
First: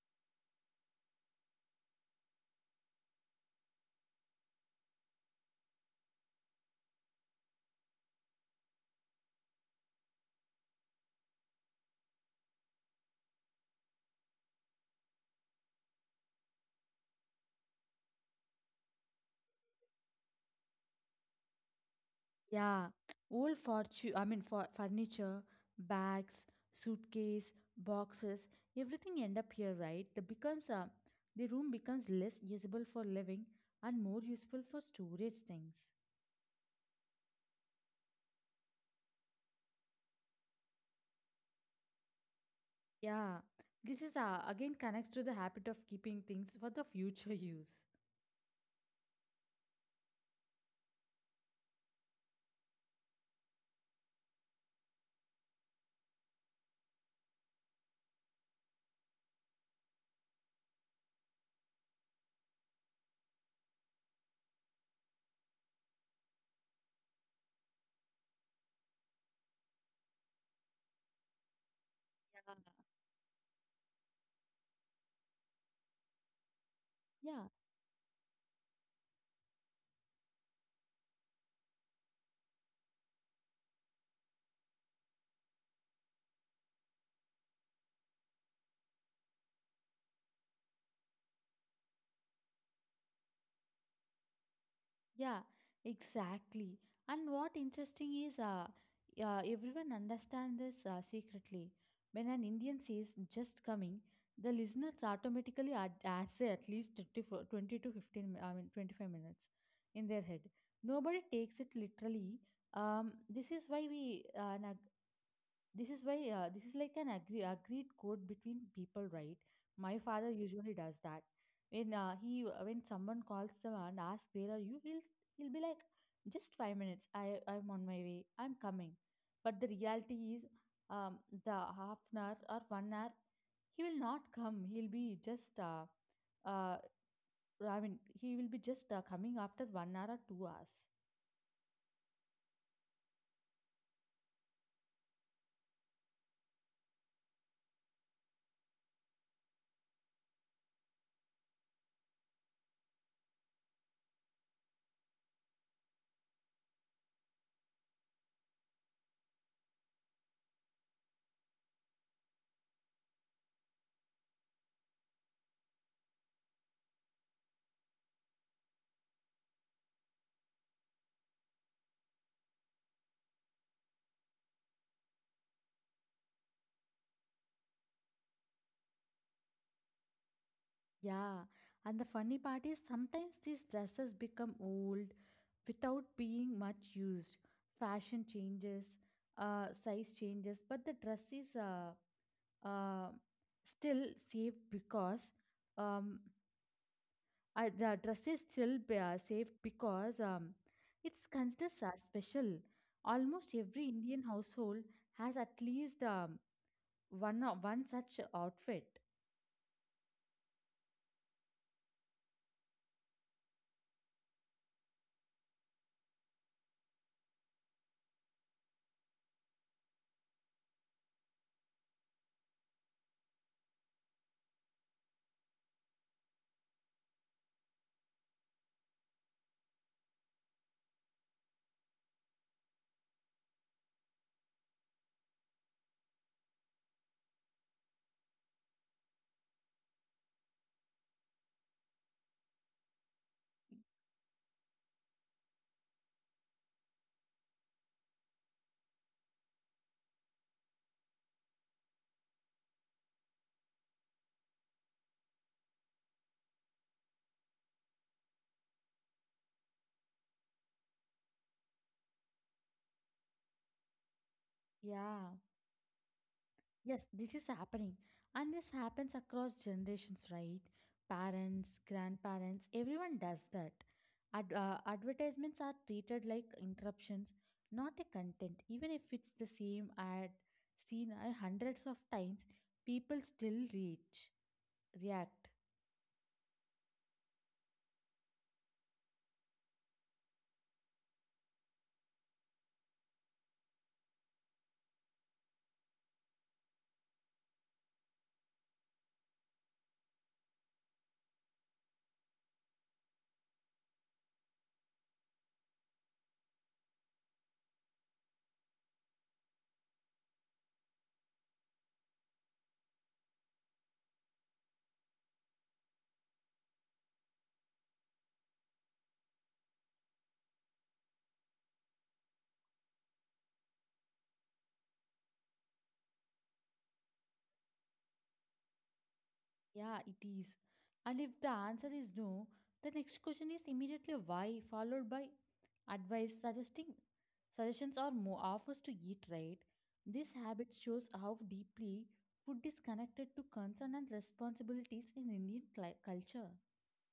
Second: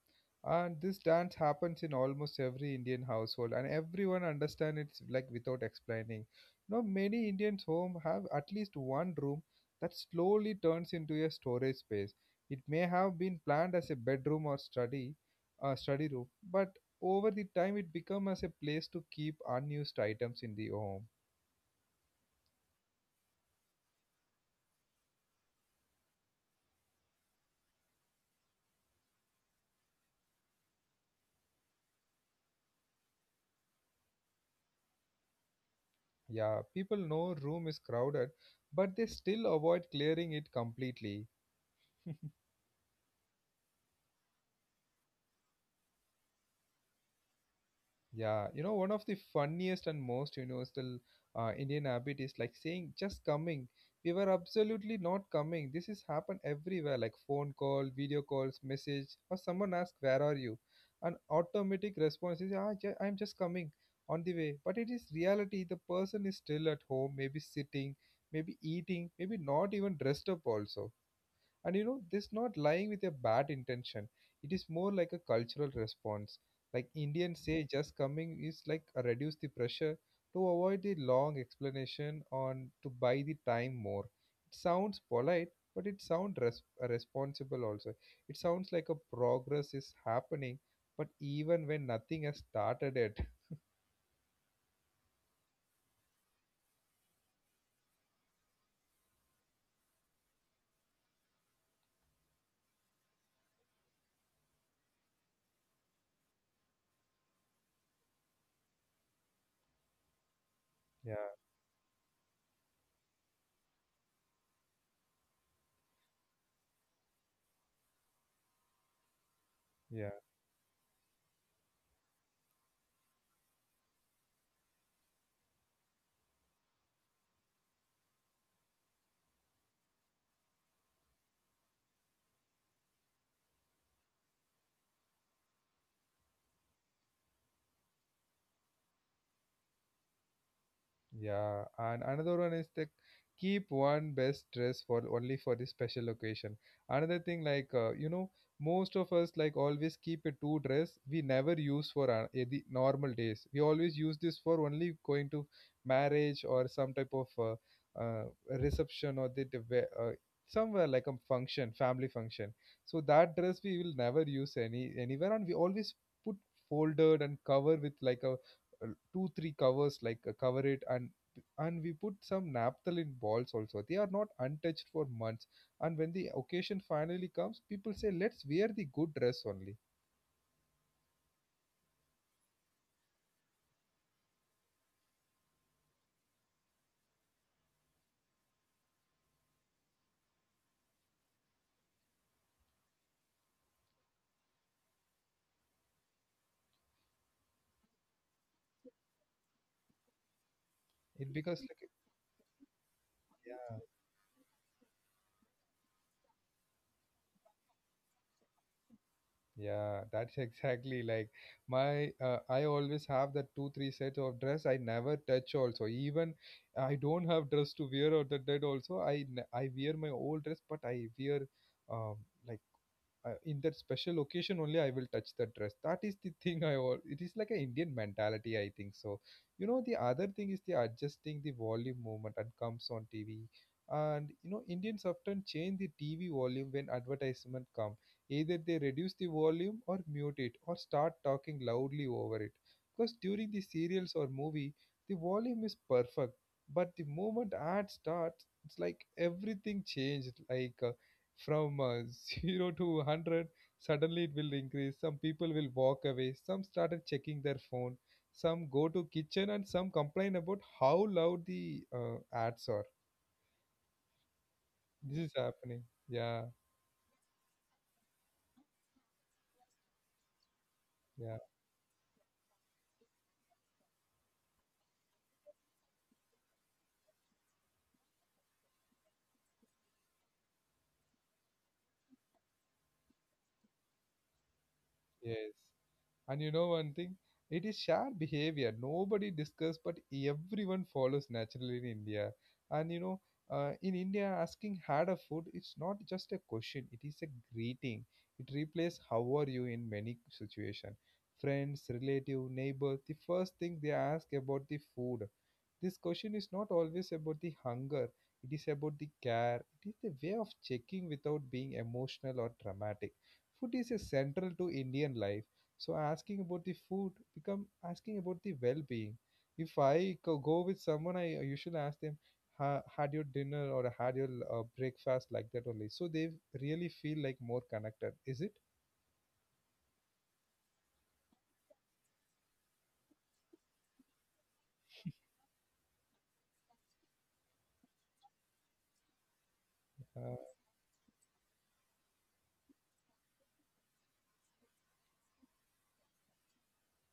Speaker 1: And this dance happens in almost every Indian household and everyone understands it's like without explaining. You know, many Indians home have at least one room that slowly turns into a storage space. It may have been planned as a bedroom or study, uh, study room, but over the time it becomes as a place to keep unused items in the home.
Speaker 2: Yeah, old fortune, I mean, for furniture, bags, suitcase, boxes, everything end up here, right? The becomes uh, the room becomes less usable for living and more useful for storage things.
Speaker 1: Yeah, people know room is crowded, but they still avoid clearing it completely.
Speaker 2: Yeah, this is uh, again connects to the habit of keeping things for the future use.
Speaker 1: Yeah, you know, one of the funniest and most universal uh, Indian habit is like saying just coming. We were absolutely not coming. This has happened everywhere, like phone call, video calls, message, or someone asks, "Where are you?" An automatic response is, "Ah, ju- I'm just coming on the way." But it is reality. The person is still at home, maybe sitting, maybe eating, maybe not even dressed up also. And you know, this not lying with a bad intention. It is more like a cultural response. Like
Speaker 2: Yeah.
Speaker 1: Indians say, just coming is like a reduce the pressure to avoid the long explanation on to buy the time more. It sounds polite, but it sounds res- responsible also. It sounds like a progress is happening, but even when nothing has started it.
Speaker 2: Yeah, exactly. And what interesting is, uh, uh, everyone understand this uh, secretly. When an Indian says "just coming," the listeners automatically ad- ad- say at least twenty, fo- twenty to fifteen. mi- I mean, twenty-five minutes in their head.
Speaker 1: Yeah,
Speaker 2: Nobody takes it literally. Um, this is why we uh, an ag- this is why uh, this is like an agree, agreed code between people, right? My
Speaker 1: yeah.
Speaker 2: father usually does that. When uh, he when someone calls them and asks where are you, he'll you'll be like, just five minutes. I I'm on my way. I'm coming. But the reality is, um, the half an hour or one hour, he will not come. He'll be just uh, uh, I mean, he will be just uh, coming after one hour or two hours.
Speaker 1: Yeah, and another one is like keep one best dress for only for this special occasion. Another thing like uh, you know most of us like always keep a two dress we never use for uh, the normal days. We always use this for only going to marriage or some type of uh, uh, reception or the the we- uh, somewhere like a function, family function. So that dress we will never use any anywhere, and we always put folded and cover with like a uh, two three covers like uh, cover it and and we put some naphthalene balls also. They are not untouched for months, and when the occasion finally comes people say let's wear the good dress only
Speaker 2: Yeah, and the funny part is sometimes these dresses become old without being much used. Fashion changes, uh, size changes, but the dress is uh, uh, still safe because um, uh, the dress is still b- uh, safe because um, it's
Speaker 1: it because
Speaker 2: considered
Speaker 1: like.
Speaker 2: sa- special. Almost
Speaker 1: Yeah,
Speaker 2: every Indian household has at least um, one o- one such outfit.
Speaker 1: yeah that's exactly like my uh, I always have that two three sets of dress I never touch also. Even I don't have dress to wear or that that also i n- I wear my old dress, but I wear um like I, in that special occasion only I will touch the dress. That is the thing I all. It is like an Indian mentality, I think so. You know, the other thing is the adjusting the volume movement and comes on T V. And you know, Indians often change the T V volume when advertisement come. Either they reduce the volume or mute it or start talking loudly over it. Because during the serials or movie, the volume is perfect, but the moment ad starts, it's like everything changed. Like from uh, zero to one hundred suddenly it will increase. Some people will walk away, some started checking their phone, some go to kitchen, and some complain about how loud the uh, ads are. This is
Speaker 2: Yeah.
Speaker 1: happening, yeah
Speaker 2: Yes, this is happening. And this happens across generations, right?
Speaker 1: yeah
Speaker 2: Parents, grandparents, everyone does that. Ad- uh, advertisements are treated like interruptions, not a content. Even if it's the same ad seen uh, hundreds of times, people still reach, react.
Speaker 1: yes And you know one thing? It is shared behavior. Nobody discuss, but everyone follows naturally in India. And you know, uh, in India, asking had a food, it's not just a question, it is a greeting. It replaces how are you in many situation. Friends, relative, neighbors, the first thing they ask about the food. This question is not always about the hunger, it is about the care. It is the way of checking without being emotional or dramatic. Food is a central to Indian life so asking about the food become asking about the well-being. If I go go with someone, I usually ask them, "Ha- "Had your dinner or had your uh, breakfast?" Like that only. So they really feel like more connected. Is it?
Speaker 2: Yeah, it is. And if the answer is no, the next question is immediately why, followed by advice suggesting suggestions or more offers to eat, right?
Speaker 1: Uh,
Speaker 2: This habit shows how deeply food is connected to concern and responsibilities in Indian cli- culture.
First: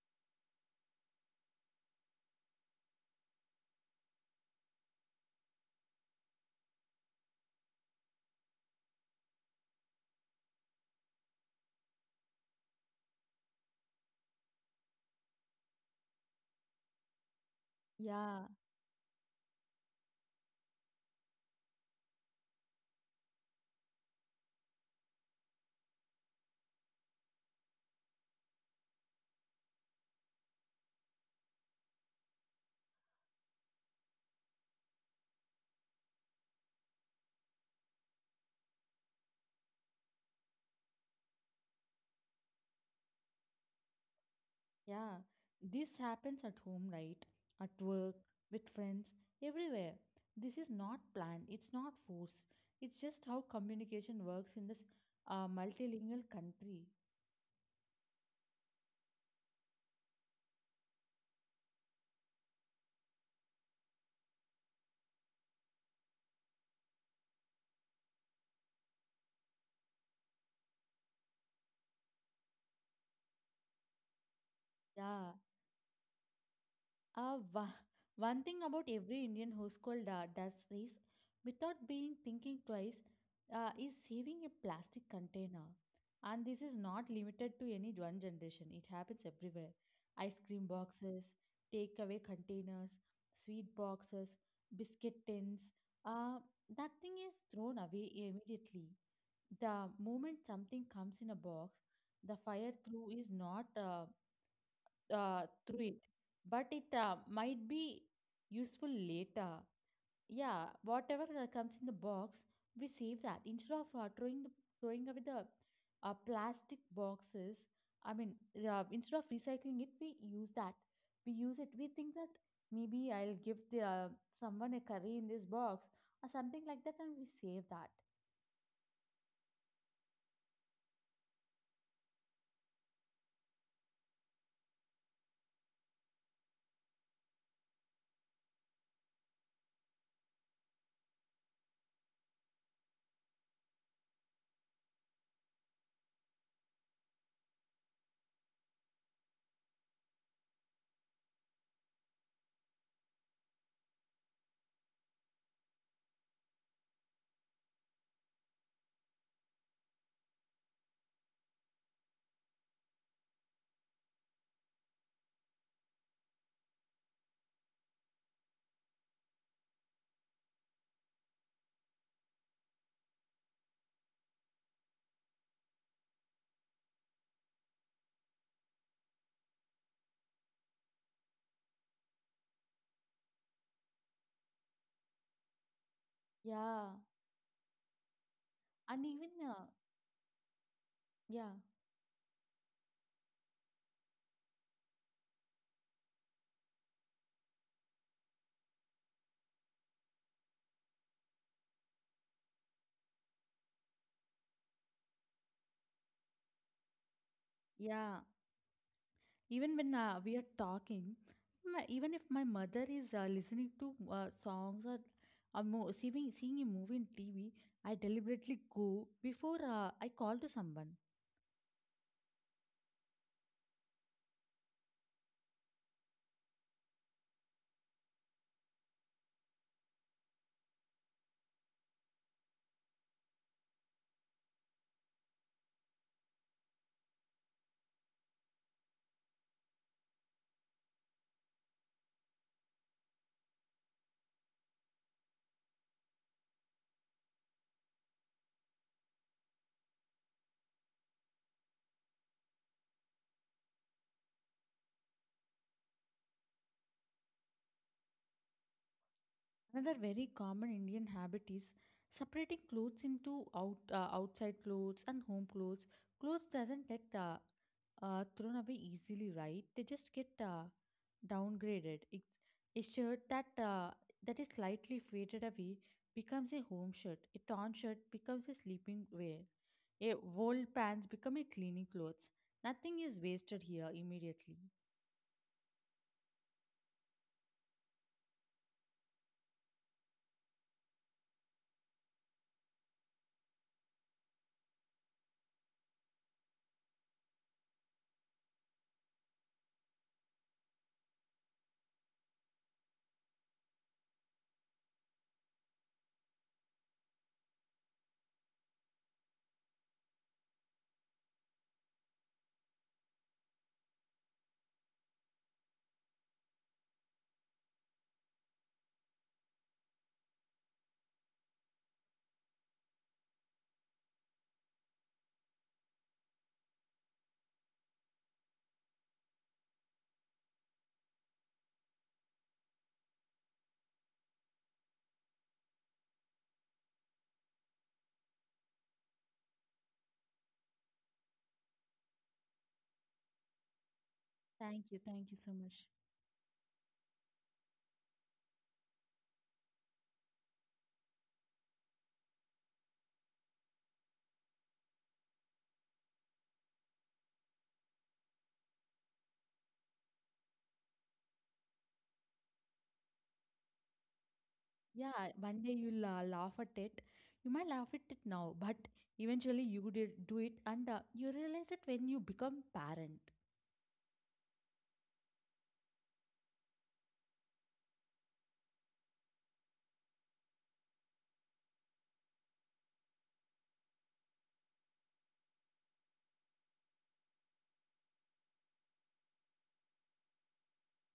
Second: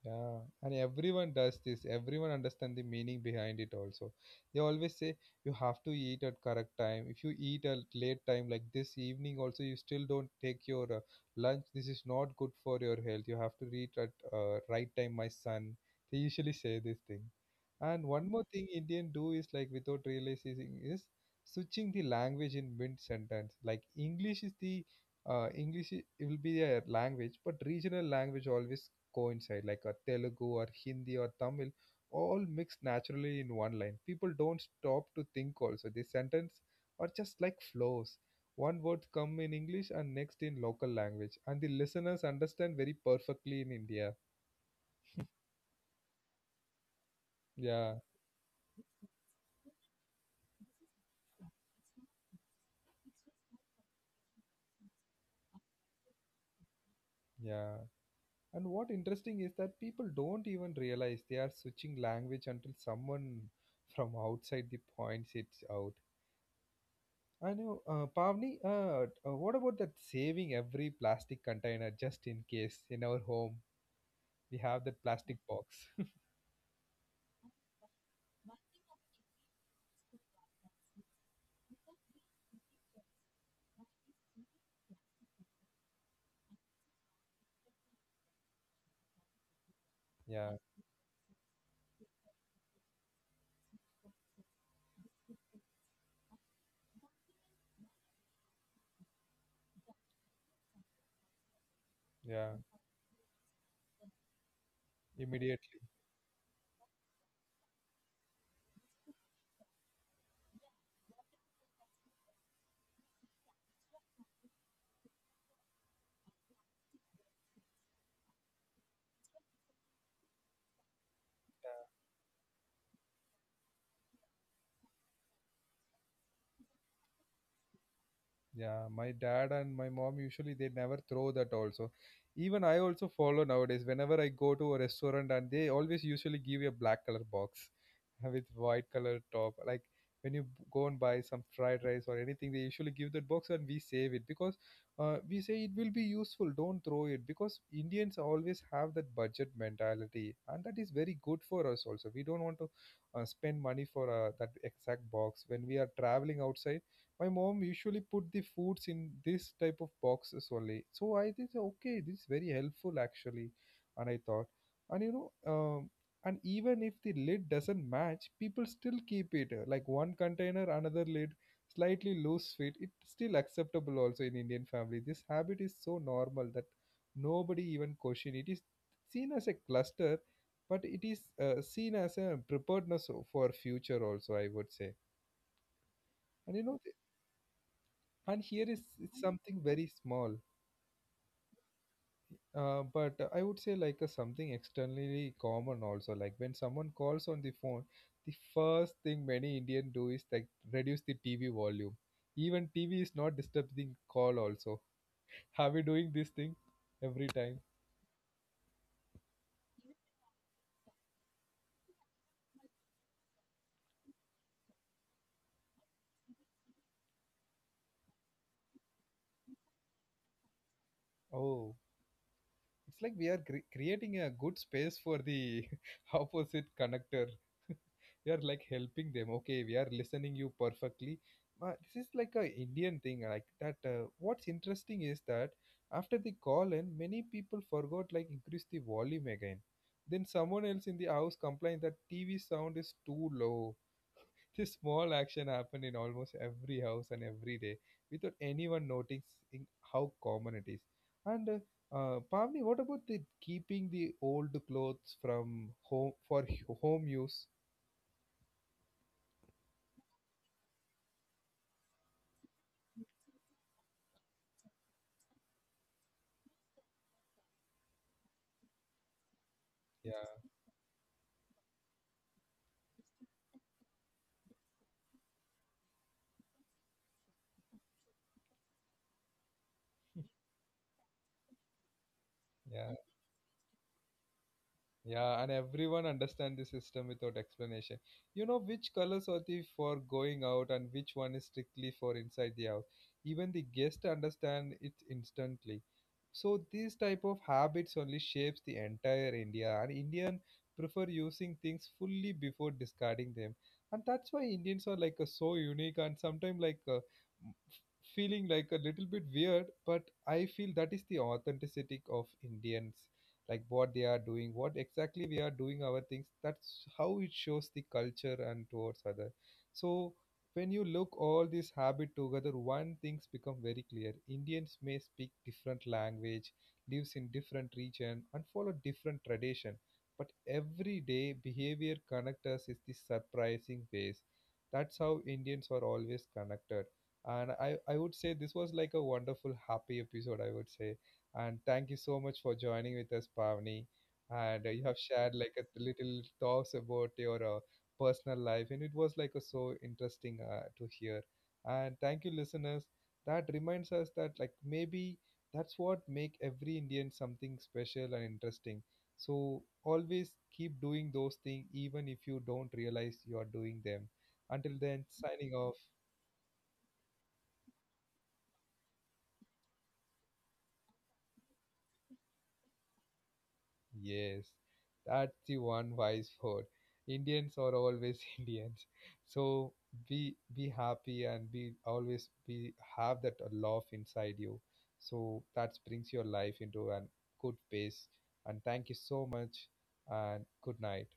Speaker 1: Yeah, and everyone does this. Everyone understand the meaning behind it also. They always say you have to eat at correct time. If you eat at late time like this evening also, you still don't take your uh, lunch. This is not good for your health. You have to eat at uh, right time, my son. They usually say this thing. And one more
Speaker 2: Yeah,
Speaker 1: thing Indian do is like without realizing is switching the language in mid sentence. Like English is the uh, English i- it will be a language, but regional language always coincide, like a Telugu or Hindi or Tamil, all mixed naturally in one line. People don't stop to think also. The sentence are just like flows. One word come in English and next in local language, and the listeners understand very perfectly in India.
Speaker 2: yeah. This happens at home, right? At
Speaker 1: Yeah,
Speaker 2: work, with friends, everywhere. This is not planned, it's not forced. It's just how communication works in this uh, multilingual country.
Speaker 1: yeah. And what interesting is that people don't even realize they are switching language until someone from outside the points it out. I know, uh, Pavni, uh, t- uh, what about that saving every plastic container just in case? In our home we have that
Speaker 2: Yeah.
Speaker 1: plastic box?
Speaker 2: Uh, wa- One thing about every Indian household uh, does is, without being thinking twice, uh, is saving a plastic container. And this is not limited to any one generation. It happens everywhere. Ice
Speaker 1: Yeah,
Speaker 2: cream boxes, takeaway containers, sweet boxes, biscuit tins. Uh, Nothing is thrown away immediately. The moment something comes in a box, the
Speaker 1: yeah,
Speaker 2: fire through is not uh, uh,
Speaker 1: immediately.
Speaker 2: through it, but it uh, might be useful later. Yeah, whatever uh, comes in the box, we save that instead of uh, throwing the, throwing away the uh, plastic boxes. I mean, uh, instead of recycling it, we use that. We use it.
Speaker 1: Yeah.
Speaker 2: We think that maybe I'll give the uh, someone a curry in this box or something like that, and we save that.
Speaker 1: Yeah, my dad and my mom usually they never throw that also. Even I also follow nowadays. Whenever I go to a restaurant and they always usually give you a black color box with white color top. Like when you b- go and buy some fried rice or anything, they usually give that box and we save it because uh, we say it will be useful. Don't throw it because Indians always have that budget mentality and that is very good for us also. We don't want to uh, spend money for uh, that exact box. When we are traveling outside, my mom usually put the foods in this type of boxes only, so I think okay, this is very helpful actually. And I thought, and you know um, and even if the lid doesn't match people still keep it uh, like one container another lid slightly loose fit. It's still acceptable also in Indian family. This habit is so normal that nobody even question it. Is seen as a cluster, but it is uh, seen as a preparedness o- for future also, I would say. And you know,
Speaker 2: Yeah.
Speaker 1: and here is
Speaker 2: And
Speaker 1: it's
Speaker 2: even
Speaker 1: something
Speaker 2: uh,
Speaker 1: very small,
Speaker 2: yeah.
Speaker 1: uh, but uh, I would say like a something externally common also, like when someone calls on the phone the first thing many Indian do is like reduce the TV volume, even TV is not disturbing call also. Have you doing this thing every time?
Speaker 2: Yeah, even when uh, we are talking, my, even if my mother is uh, listening to uh, songs or or mo- seeing, seeing a movie in T V, I deliberately go before uh, I call to someone.
Speaker 1: Oh, it's like we are cre- creating a good space for the opposite connector. We are like helping them. Okay, we are listening you perfectly. But this is like a Indian thing like that. Uh, what's interesting is that after the call in, many people forgot like increase the volume again. Then someone else in the house complained that T V sound is too low. This small action happened in almost every house and every day without anyone noticing how common it is. And uh, uh, Pavni, what about the keeping the old clothes from home for h- home use?
Speaker 2: Another very common Indian habit is separating clothes into out, uh, outside clothes and home clothes. Clothes doesn't get uh, uh, thrown away easily, right? They
Speaker 1: Yeah,
Speaker 2: just get uh, downgraded. It's a shirt that uh, that is slightly faded away becomes a home shirt. A torn shirt becomes a sleeping wear. A old pants become a cleaning clothes.
Speaker 1: yeah.
Speaker 2: Nothing is wasted here immediately.
Speaker 1: Yeah, and everyone understand the system without explanation. You know which colors are the for going out and which one is strictly for inside the house. Even the guest understand it instantly. So these type of habits only shapes the entire India, and Indian prefer using things fully before discarding them. And that's why Indians are like a, so unique and sometimes like uh, m- feeling like a little bit weird, but I feel that is the authenticity of Indians like what they are doing, what exactly we are doing our things. That's how it shows the culture and towards other. So when you look all this habit together, one things become very clear. Indians may speak different language, lives in different region and follow different tradition, but everyday behavior connect us is the surprising ways. That's how Indians are always connected. And i i would say this was like a wonderful happy episode, I would say. And thank you so much for joining with us, Pavni. And uh, you
Speaker 2: Thank
Speaker 1: have
Speaker 2: you. Thank
Speaker 1: shared
Speaker 2: you
Speaker 1: like
Speaker 2: so
Speaker 1: a
Speaker 2: much.
Speaker 1: little talks about your uh, personal life, and it was like a, so interesting uh, to hear. And thank you, listeners. That reminds us that like maybe that's what make every Indian something special and interesting. So always keep doing those things, even if you don't realize you are doing them. Until then,
Speaker 2: Yeah,
Speaker 1: signing
Speaker 2: one day
Speaker 1: off.
Speaker 2: you'll uh, laugh at it. You might laugh at it now, but eventually you did do it, and uh, you realize it when you become parent.
Speaker 1: Yes, that's the one wise word. Indians are always Indians. So be be happy and be always be have that love inside you. So that brings your life into a good pace. And thank you so much and good night.